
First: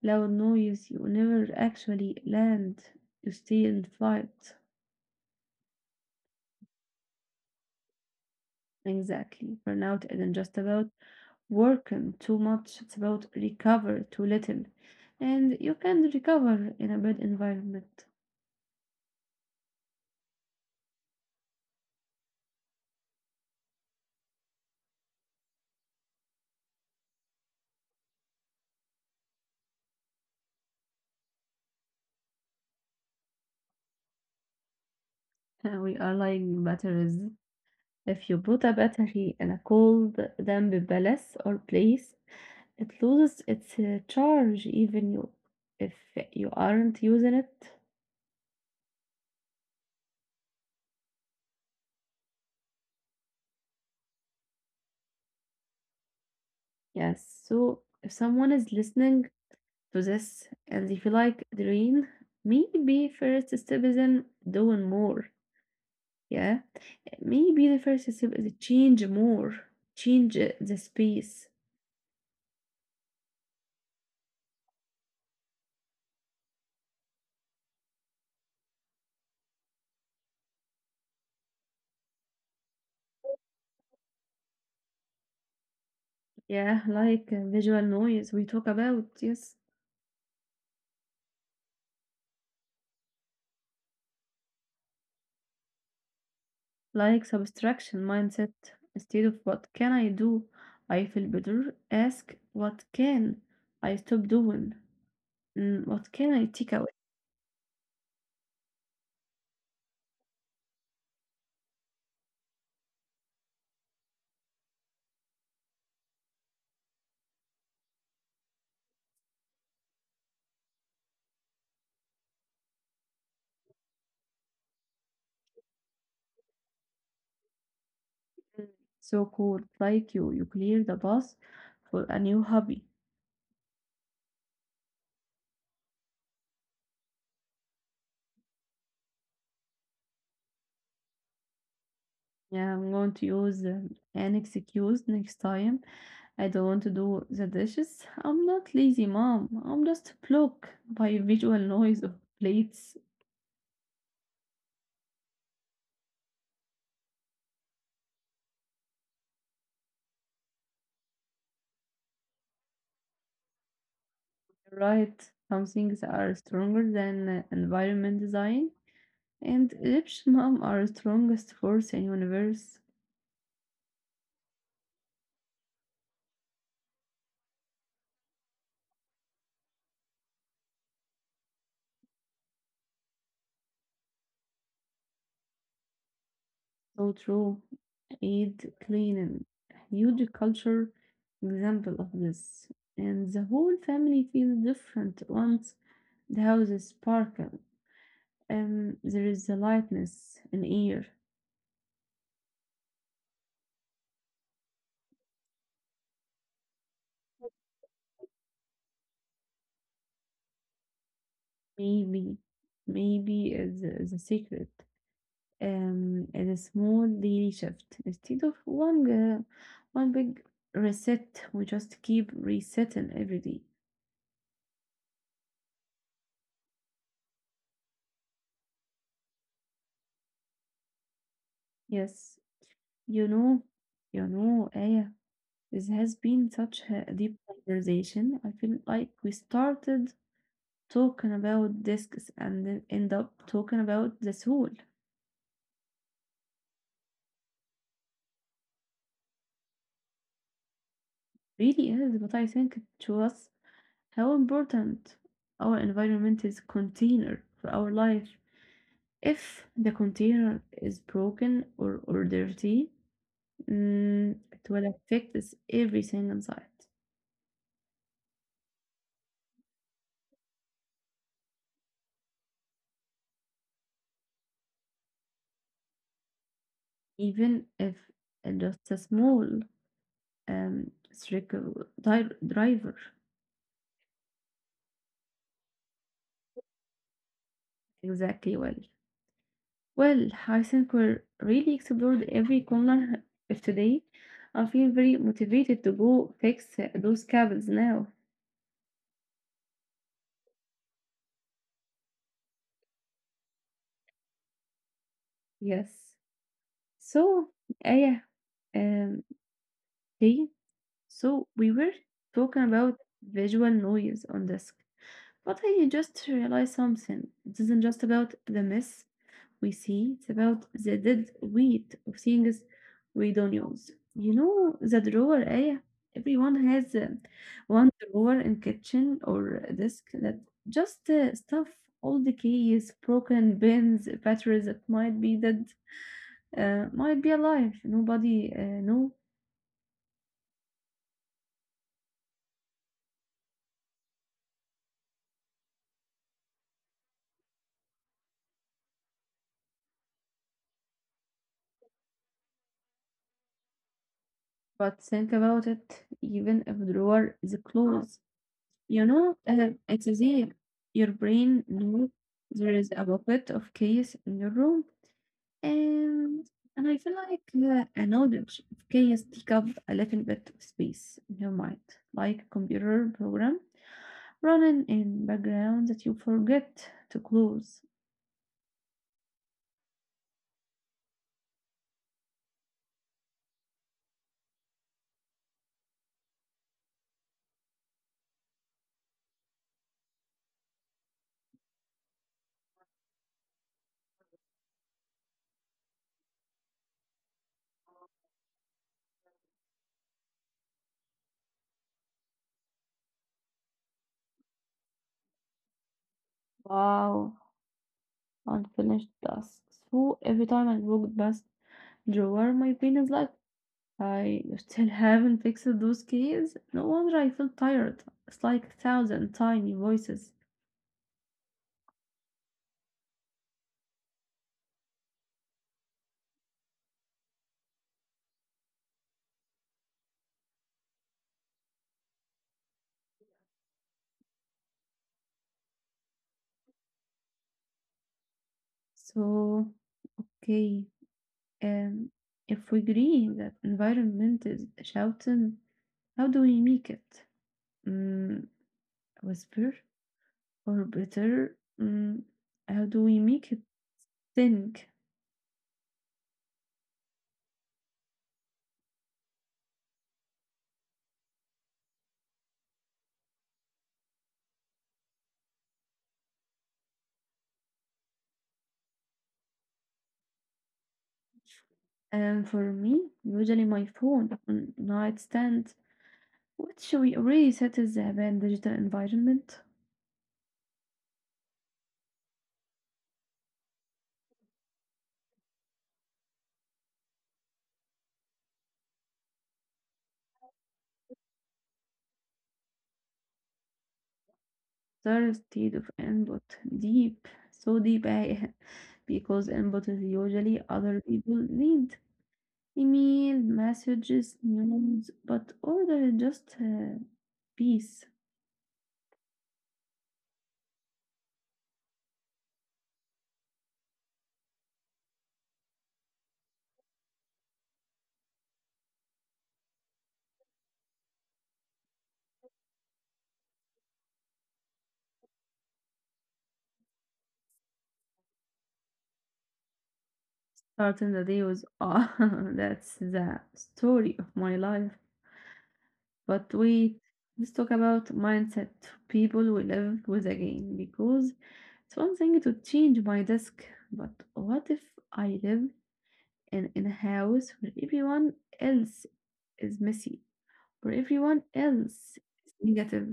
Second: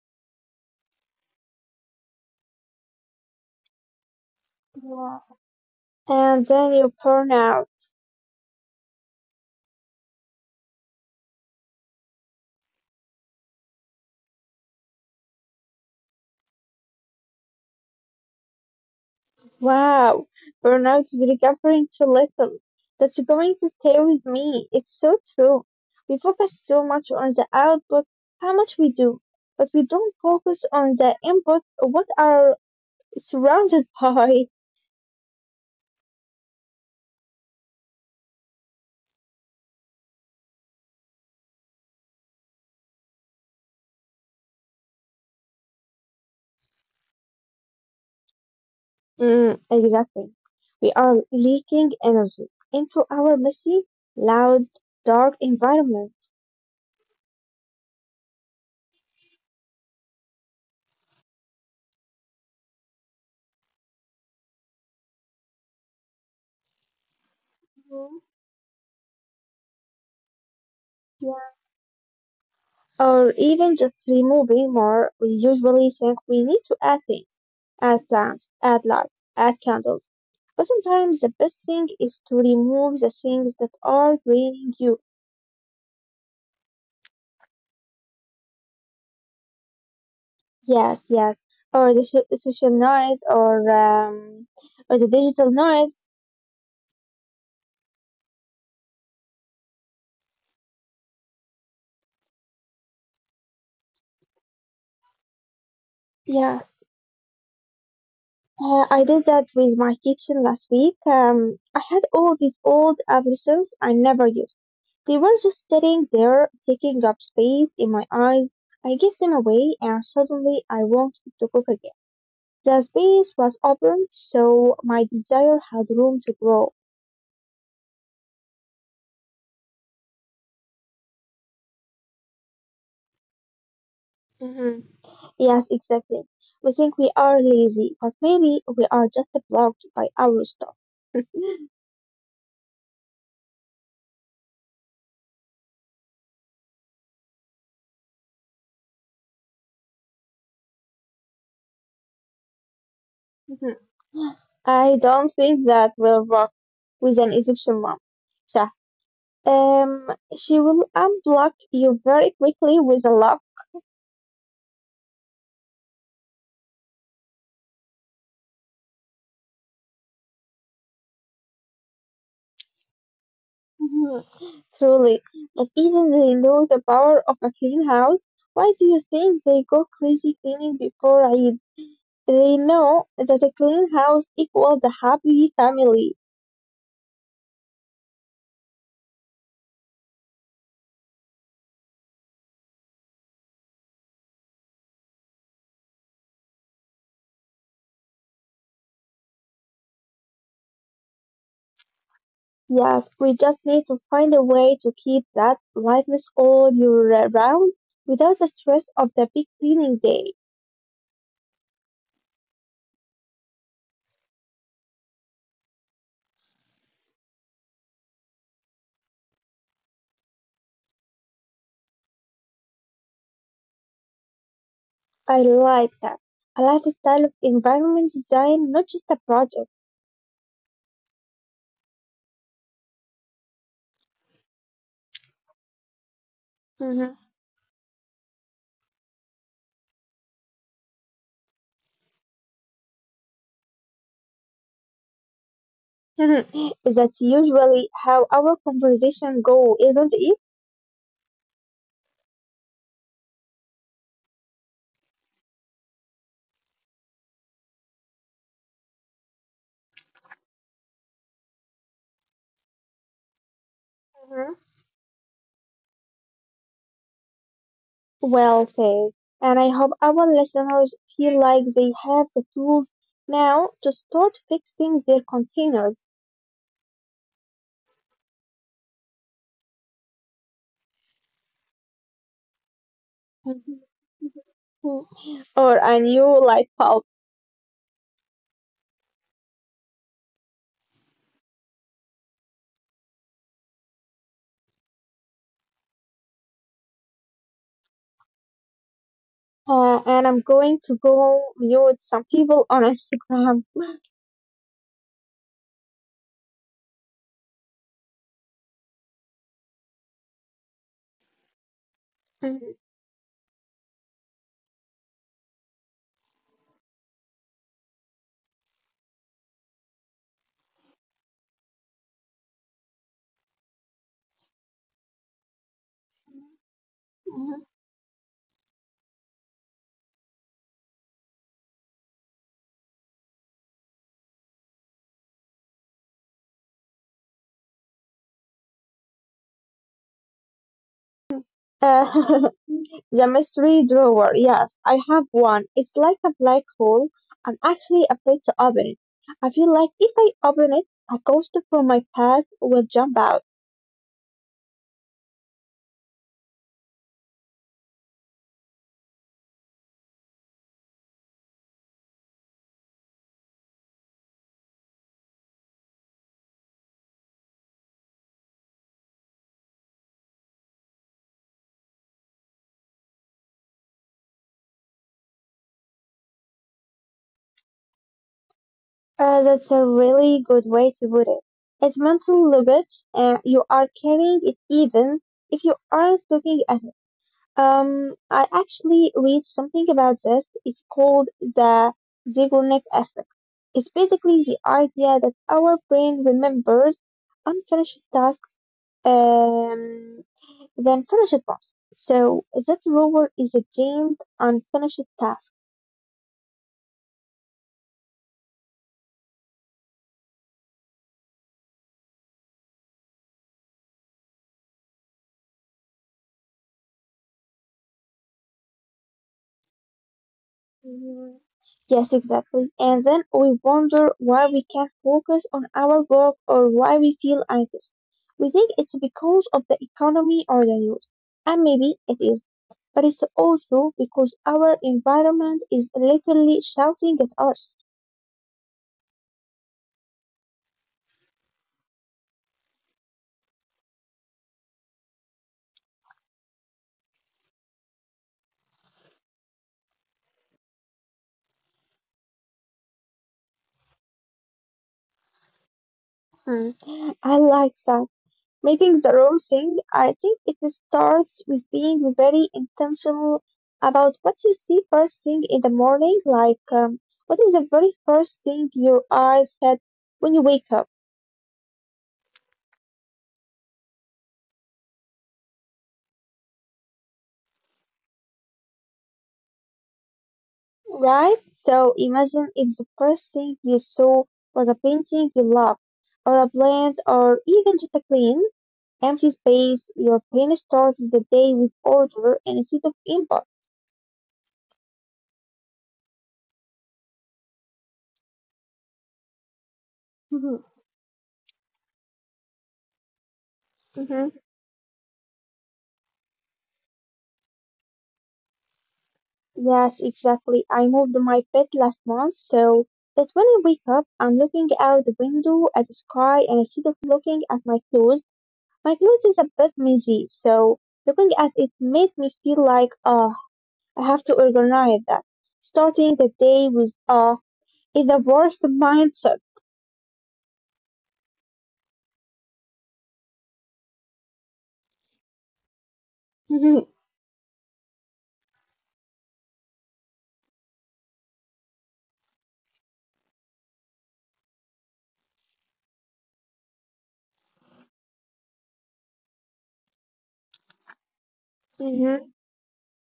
S1: loud noise. You never actually land. You stay in flight.
S2: Yeah. And then you burn out.
S1: Exactly. Burnout isn't just about working too much, it's about recover too little. And you can recover in a bad environment.
S2: Wow, burnout is recovering too little. That's going to stay with me. It's so true. We focus so much on the output, how much we do, but we don't focus on the input, what are surrounded by.
S1: We are lying batteries. If you put a battery in a cold, damp palace or place, it loses its charge even you, if you aren't using it.
S2: Mm, exactly. We are leaking energy into our messy, loud, dark environment.
S1: Yes, so if someone is listening to this and they feel like drained, maybe first step is in doing more. Yeah. Maybe the first
S2: Mhm.
S1: step is change more, change the space.
S2: Or even just removing more, we usually think we need to add things, add plants, add lights, add candles. But sometimes the best thing is to remove the things that are draining you.
S1: Yeah, like visual noise we talk about, yes,
S2: Yes, yes. Or the social noise, or the digital noise.
S1: like subtraction mindset. Instead of what can I do, I feel better. Ask what can I stop doing? Mm, what can I
S2: Yeah,
S1: take away?
S2: I did that with my kitchen last week. I had all these old appliances I never used. They were just sitting there, taking up space in my eyes. I gave them away, and suddenly I wanted to cook again. The space was open, so my desire had room to grow.
S1: So cool, like you clear the bus for a new hobby.
S2: Hmm. Yes, exactly. We think we are lazy, but maybe we are just blocked by our stuff. Hmm.
S1: Yeah, I'm going to use an excuse next time I don't want to do the dishes. I'm not lazy, mom. I'm just blocked by visual noise of plates.
S2: I don't think that will work with an Egyptian mom. Sure. Um, she will unblock you very quickly with a laugh.
S1: Right? Some things are stronger than environment design, and Egyptian mom are strongest force in universe.
S2: Mhm. Truly, but even they know the power of a clean house. Why do you think they go crazy cleaning before Eid? They know that a clean house equals a happy family.
S1: So true. Eid cleaning, huge culture example of this, and the whole family feels different once the house is sparkle. And there is a lightness in air.
S2: Yes, we just need to find a way to keep that lightness all year round without the stress of the big cleaning day.
S1: Maybe, maybe is the secret. Is a small daily shift instead of one big reset. We just keep resetting every day.
S2: I like that. A lifestyle of environment design, not just a project.
S1: Yes, you know, Aya, this has been such
S2: Mhm.
S1: a deep conversation. I feel like we started talking about discs and then end up talking about the soul.
S2: That's usually how our conversation go, isn't it?
S1: Really is, but I think it was how important our environment is container for our life. If the container is broken or dirty, mm,
S2: Mhm.
S1: it will affect us everything inside.
S2: Well said. And I hope our listeners feel like they have the tools now to start fixing their containers.
S1: Even if it's just a small driver.
S2: Mhm. Or a new light bulb.
S1: Exactly well. Well, I think we're really explored every corner of today. I feel very motivated to go fix those cables now.
S2: And I'm going to go mute some people on Instagram.
S1: Yes. So, uh, yeah, um, they, so we were talking
S2: Mhm.
S1: about visual noise on disk, but I just realized something. It isn't just about the mess we see; it's about the dead weight of things we don't use. The drawer. Yeah, everyone has one drawer in kitchen or a desk that just stuff all the keys, broken pins, batteries that might be dead. Might be a life nobody know,
S2: Uh, the mystery drawer. Yes, I have one. It's like a black hole. I'm actually afraid to open it. I feel like if I open it, a ghost from my past will jump out.
S1: but think about it. Even if the door is closed, it's as if your brain knows there is a bucket of chaos in your room, and and I feel like a knowledge of chaos take up a little bit of space in your mind, like a computer program running in background that you forget to close.
S2: That's a really good way to put it. It's mental luggage, and you are carrying it even if you aren't looking at it. I actually read something about this. It's called the Zeigarnik effect. It's basically the idea that our brain remembers unfinished tasks, um, than finished ones. So that reward is a deemed unfinished task.
S1: Wow, unfinished tasks. So every time I walked past Drawer my brain is like, I still haven't fixed those keys. No wonder I feel tired. It's like a thousand tiny voices.
S2: Mhm. Yes, exactly. And then we wonder why we can't focus on our work or why we feel anxious. We think it's because of the economy or the news, and maybe it is. But it's also because our environment is literally shouting at us.
S1: So, okay, um, if we agree that environment is shouting, how do we make it Mm, whisper, or better, mm, how do we make it think?
S2: Mm. I like that. Making the wrong thing, I think it starts with being very intentional about what you see first thing in the morning, like what is the very first thing your eyes had when you wake up,
S1: And for me, usually my phone on nightstand, which we already set as a bad digital environment.
S2: right? So imagine if the first thing you saw was a painting you love, or a plant, or even just a clean, empty space. Your brain starts the day with order and instead of impulse.
S1: Thirsty of input. Deep. Because input is
S2: Mhm,
S1: usually other people need. Email,
S2: mhm.
S1: messages, news, but order is just peace.
S2: Yes, exactly. I moved my bed last month so that when I wake up, I'm looking out the window at the sky and instead of looking at my clothes is a bit messy. So looking at it made me feel like, oh, I have to organize that. Starting the day with, oh, is the worst mindset.
S1: Starting the day was, ah, that's the story of my life. But wait, let's talk about mindset. People we live with again because it's one thing to change my desk, but what if I live in a house where everyone else is messy. For everyone else,
S2: Mhm.
S1: it's negative.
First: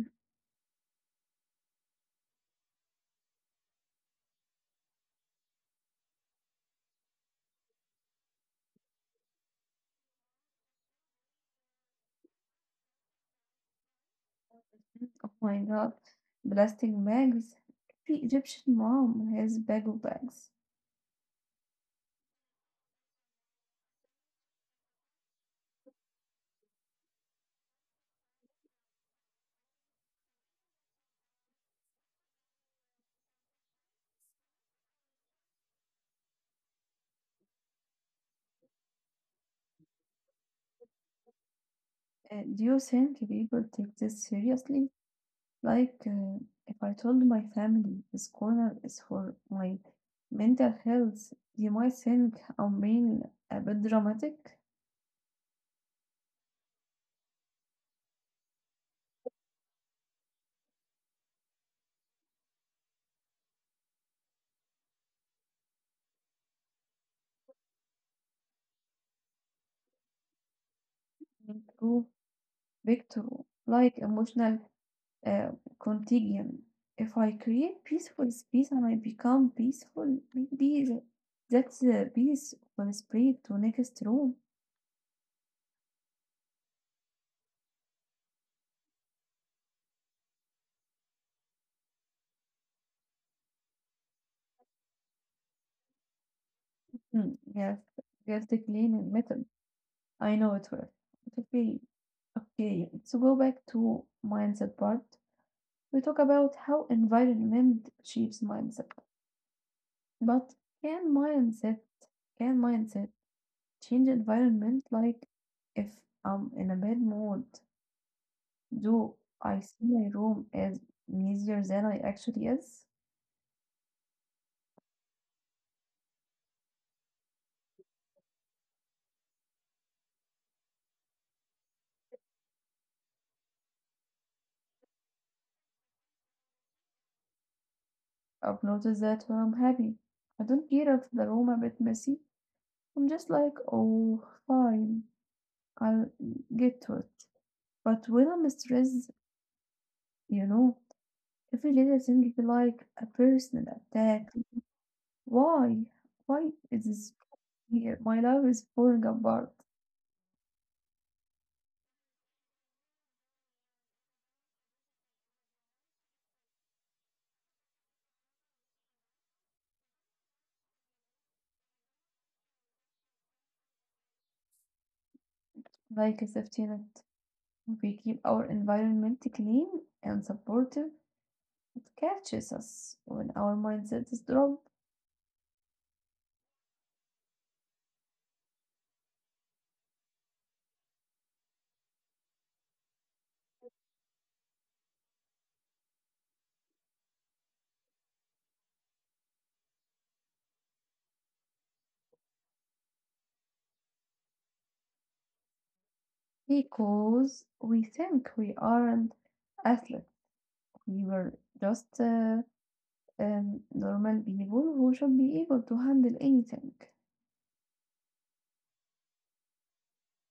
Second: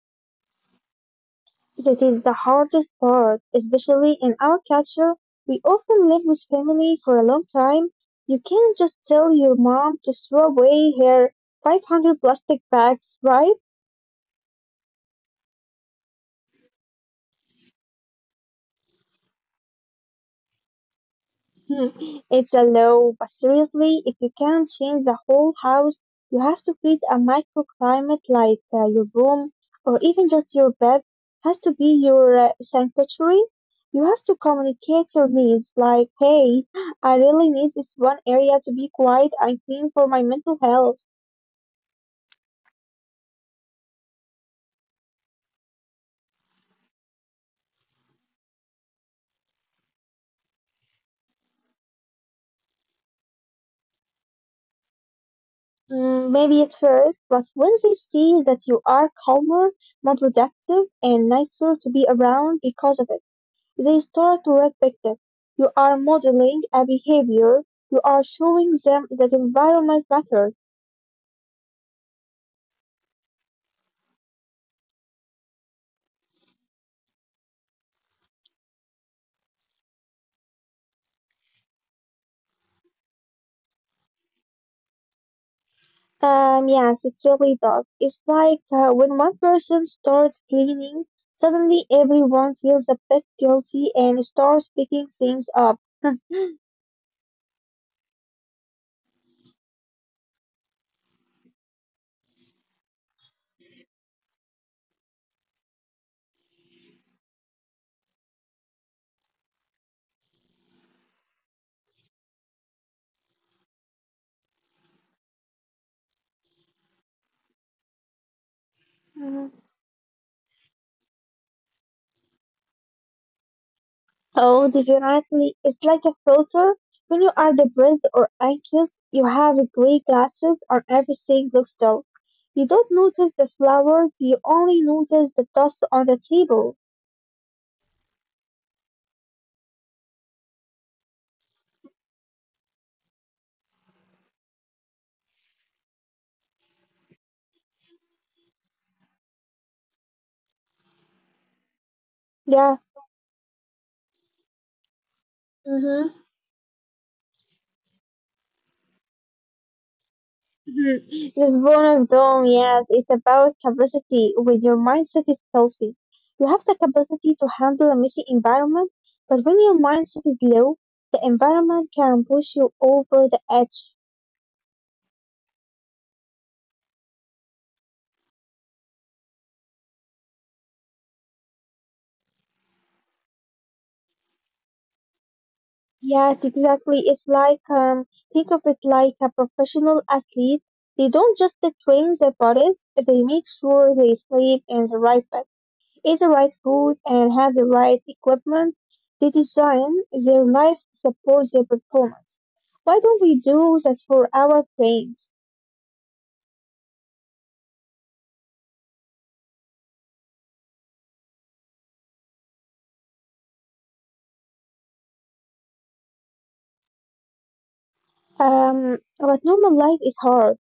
S2: That is the hardest part, especially in our culture. We often live with family for a long time. You can't just tell your mom to throw away her 500 plastic bags, right?
S1: Oh my god, plastic bags. Every Egyptian mom has bag of bags.
S2: Hmm, it's a law, but seriously, if you can't change the whole house, you have to create a microclimate like your room or even just your bed has to be your sanctuary. You have to communicate your needs like, hey, I really need this one area to be quiet and clean for my mental health.
S1: Do you think people take this seriously? Like, uh, if I told my family this corner is for my mental health, you might think I'm being a bit dramatic,
S2: Mm, maybe at first, but when they see that you are calmer, more productive, and nicer to be around because of it. They start to respect it. You are modeling a behavior. You are showing them that environment matters.
S1: too big to like emotional uh, contagion. If I create peaceful space and I become peaceful, maybe th- that's the peace will spread to next room.
S2: Yes, it really does. It's like when one person starts cleaning, suddenly everyone feels a bit guilty and starts picking things up.
S1: Hmm, yes, yes, the cleaning method. I know it works. Okay, okay. So go back to mindset part. We talk about how environment shapes mindset, but can mindset can mindset change environment? Like if I'm in a bad mood, do
S2: Mhm.
S1: I see my room as messier than I actually is?
S2: Oh, definitely. It's like a filter. When you are depressed or anxious, you have gray glasses or everything looks dull. You don't notice the flowers, you only notice the dust on the table.
S1: I've noticed that when I'm happy. I don't care if the room a bit messy. I'm just like, oh, fine, I'll get to it. But when I'm stressed, you know, every little thing feel
S2: Yeah.
S1: like a personal attack. Why?
S2: Mm-hmm.
S1: Why is this here? My life is falling apart.
S2: Mm-hmm. This bonus dome, yes, it's about capacity. When your mindset is healthy, you have the capacity to handle a messy environment. But when your mindset is low, the environment can push you over the edge.
S1: Like a safety net. We keep our environment clean and supportive. It catches us when our mindset is dropped
S2: Yes, exactly. It's like think of it like a professional athlete. They don't just train their bodies; they make sure they sleep in the right bed, eat the right food, and have the right equipment, they design their life to support their performance. Why don't we do that for our brains?
S1: because we think we aren't athletes. We were just normal people who should be able to handle anything.
S2: But normal life is hard.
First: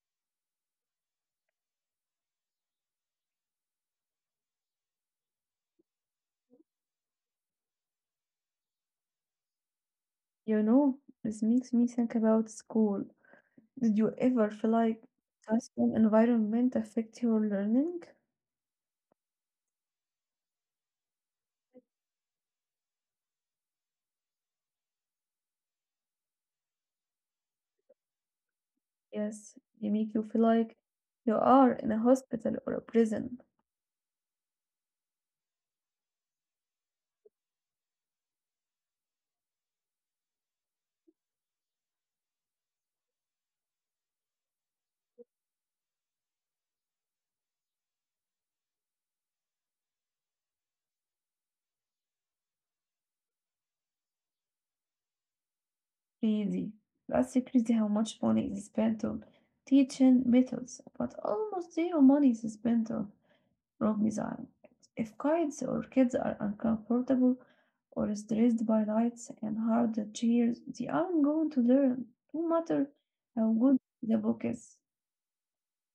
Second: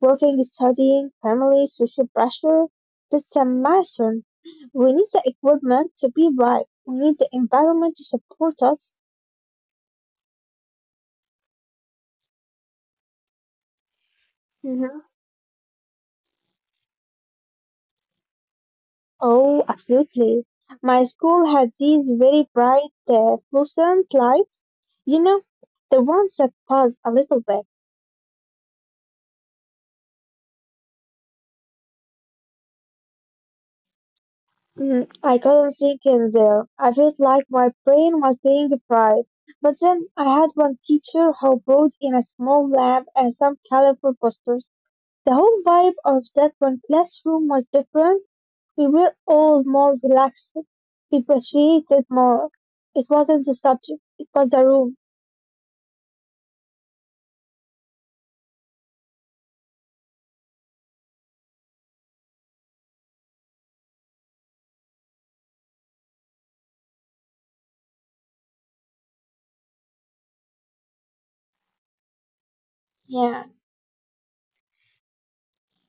S2: Working, studying, family, social pressure. That's a marathon. We need the equipment to be right. We need the environment to support us.
S1: You know, this makes me think about school. Did you ever feel
S2: Mm-hmm.
S1: like classroom environment affect your learning?
S2: Oh, absolutely. My school had these very bright fluorescent lights. You know, the ones that buzz a little bit.
S1: Yes, they make you feel like you are in a hospital or a prison.
S2: Mm, I couldn't think in there. I felt like my brain was being fried. But then I had one teacher who brought in a small lamp and some colorful posters. The whole vibe of that one classroom was different. We were all more relaxed. We appreciated more. It wasn't the subject, it was the room.
S1: Really, that crazy how much money is spent on teaching methods, but almost zero money is spent on room design. If kids or kids are uncomfortable or stressed by lights and hard chairs, they aren't going to learn, no matter
S2: Yeah.
S1: how good the book is.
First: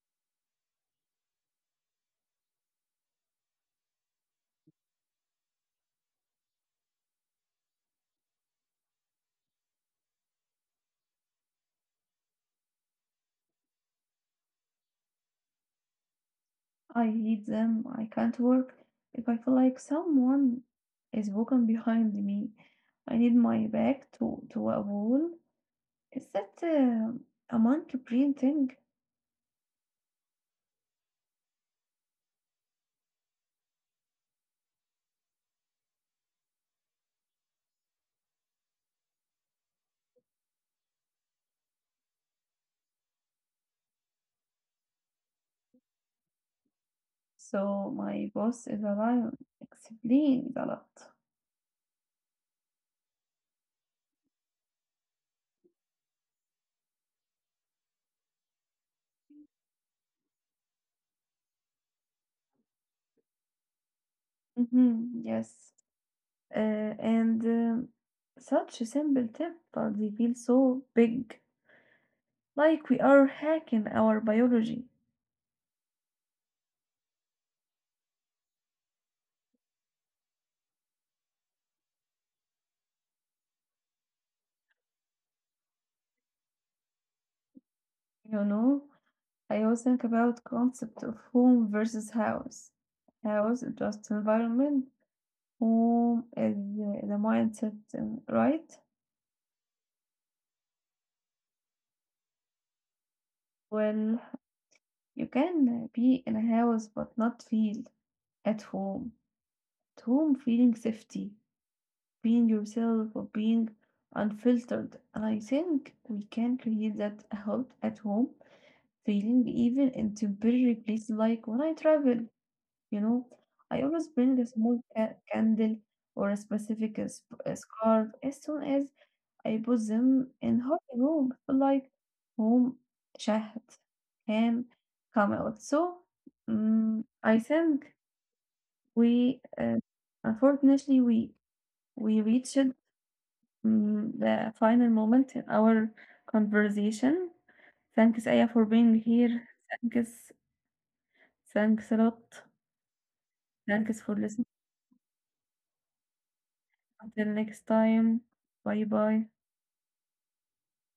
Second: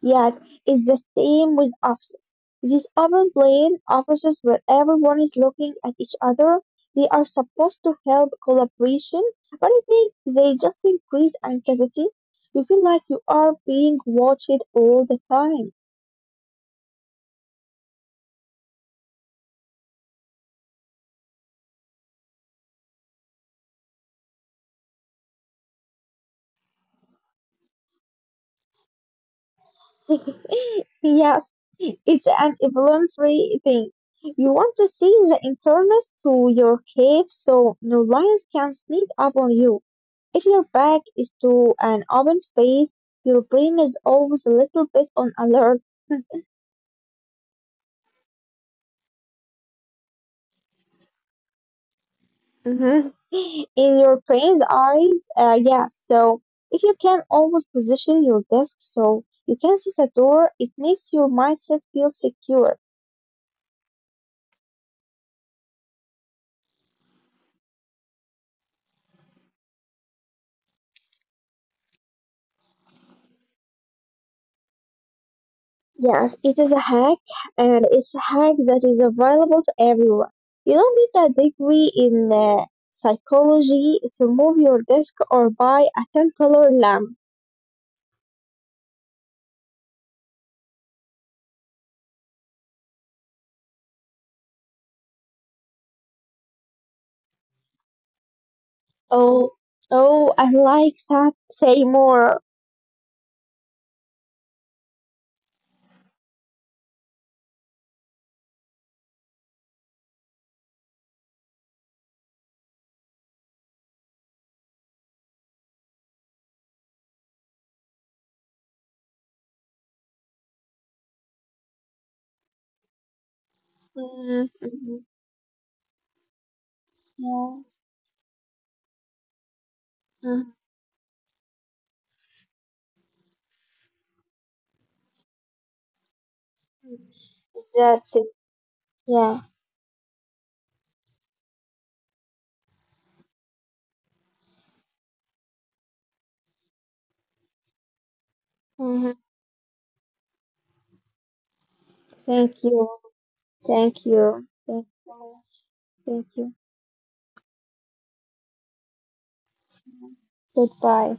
S2: Yet it's the same with offices. These open plan offices where everyone is looking at each other, they are supposed to help collaboration, but I think they just increase anxiety. You feel like you are being watched all the time.
S1: I hate them. I can't work if I feel like someone is walking behind me. I need my back to a wall. Is that a monkey brain thing?
S2: yes, it's an evolutionary thing. You want to see the internals to your cave so no lions can sneak up on you. If your back is to an open space, your brain is always a little bit on alert.
S1: So my boss is a lion. Explains a lot.
S2: Mhm. In your brain's eyes, yeah. So if you can always position your desk so you can see the door, it makes your mindset feel secure.
S1: Mm-hmm. Yes. And Such a simple tip, but they feel so big, like we are hacking our biology.
S2: Yes, it is a hack, and it's a hack that is available to everyone. You don't need a degree in psychology to move your desk or buy a 10 color lamp.
S1: You know, I always think about concept of home versus house. House is just environment. Home is the mindset, right?
S2: Oh, oh, I like that. Say more.
S1: Well, you can be in a house but not feel at home. At home, feeling safety, being yourself or being unfiltered. And I think we can create that health at home feeling even in temporary places like when I travel, you know, I always bring
S2: Mhm,
S1: a small
S2: mhm.
S1: candle or a specific
S2: Yeah.
S1: scarf. As soon as I put them
S2: Mhm.
S1: in hot room like home شهد can come out. So I think
S2: That's it. Yeah.
S1: we unfortunately we reached the final moment in our conversation. Thanks, Aya, for
S2: Hmm.
S1: being here. Thanks. Thanks a
S2: Thank
S1: lot.
S2: you. Thank
S1: Thanks for
S2: you.
S1: listening.
S2: Thank you. Thank you.
S1: Until next time. Bye bye.
S2: Goodbye.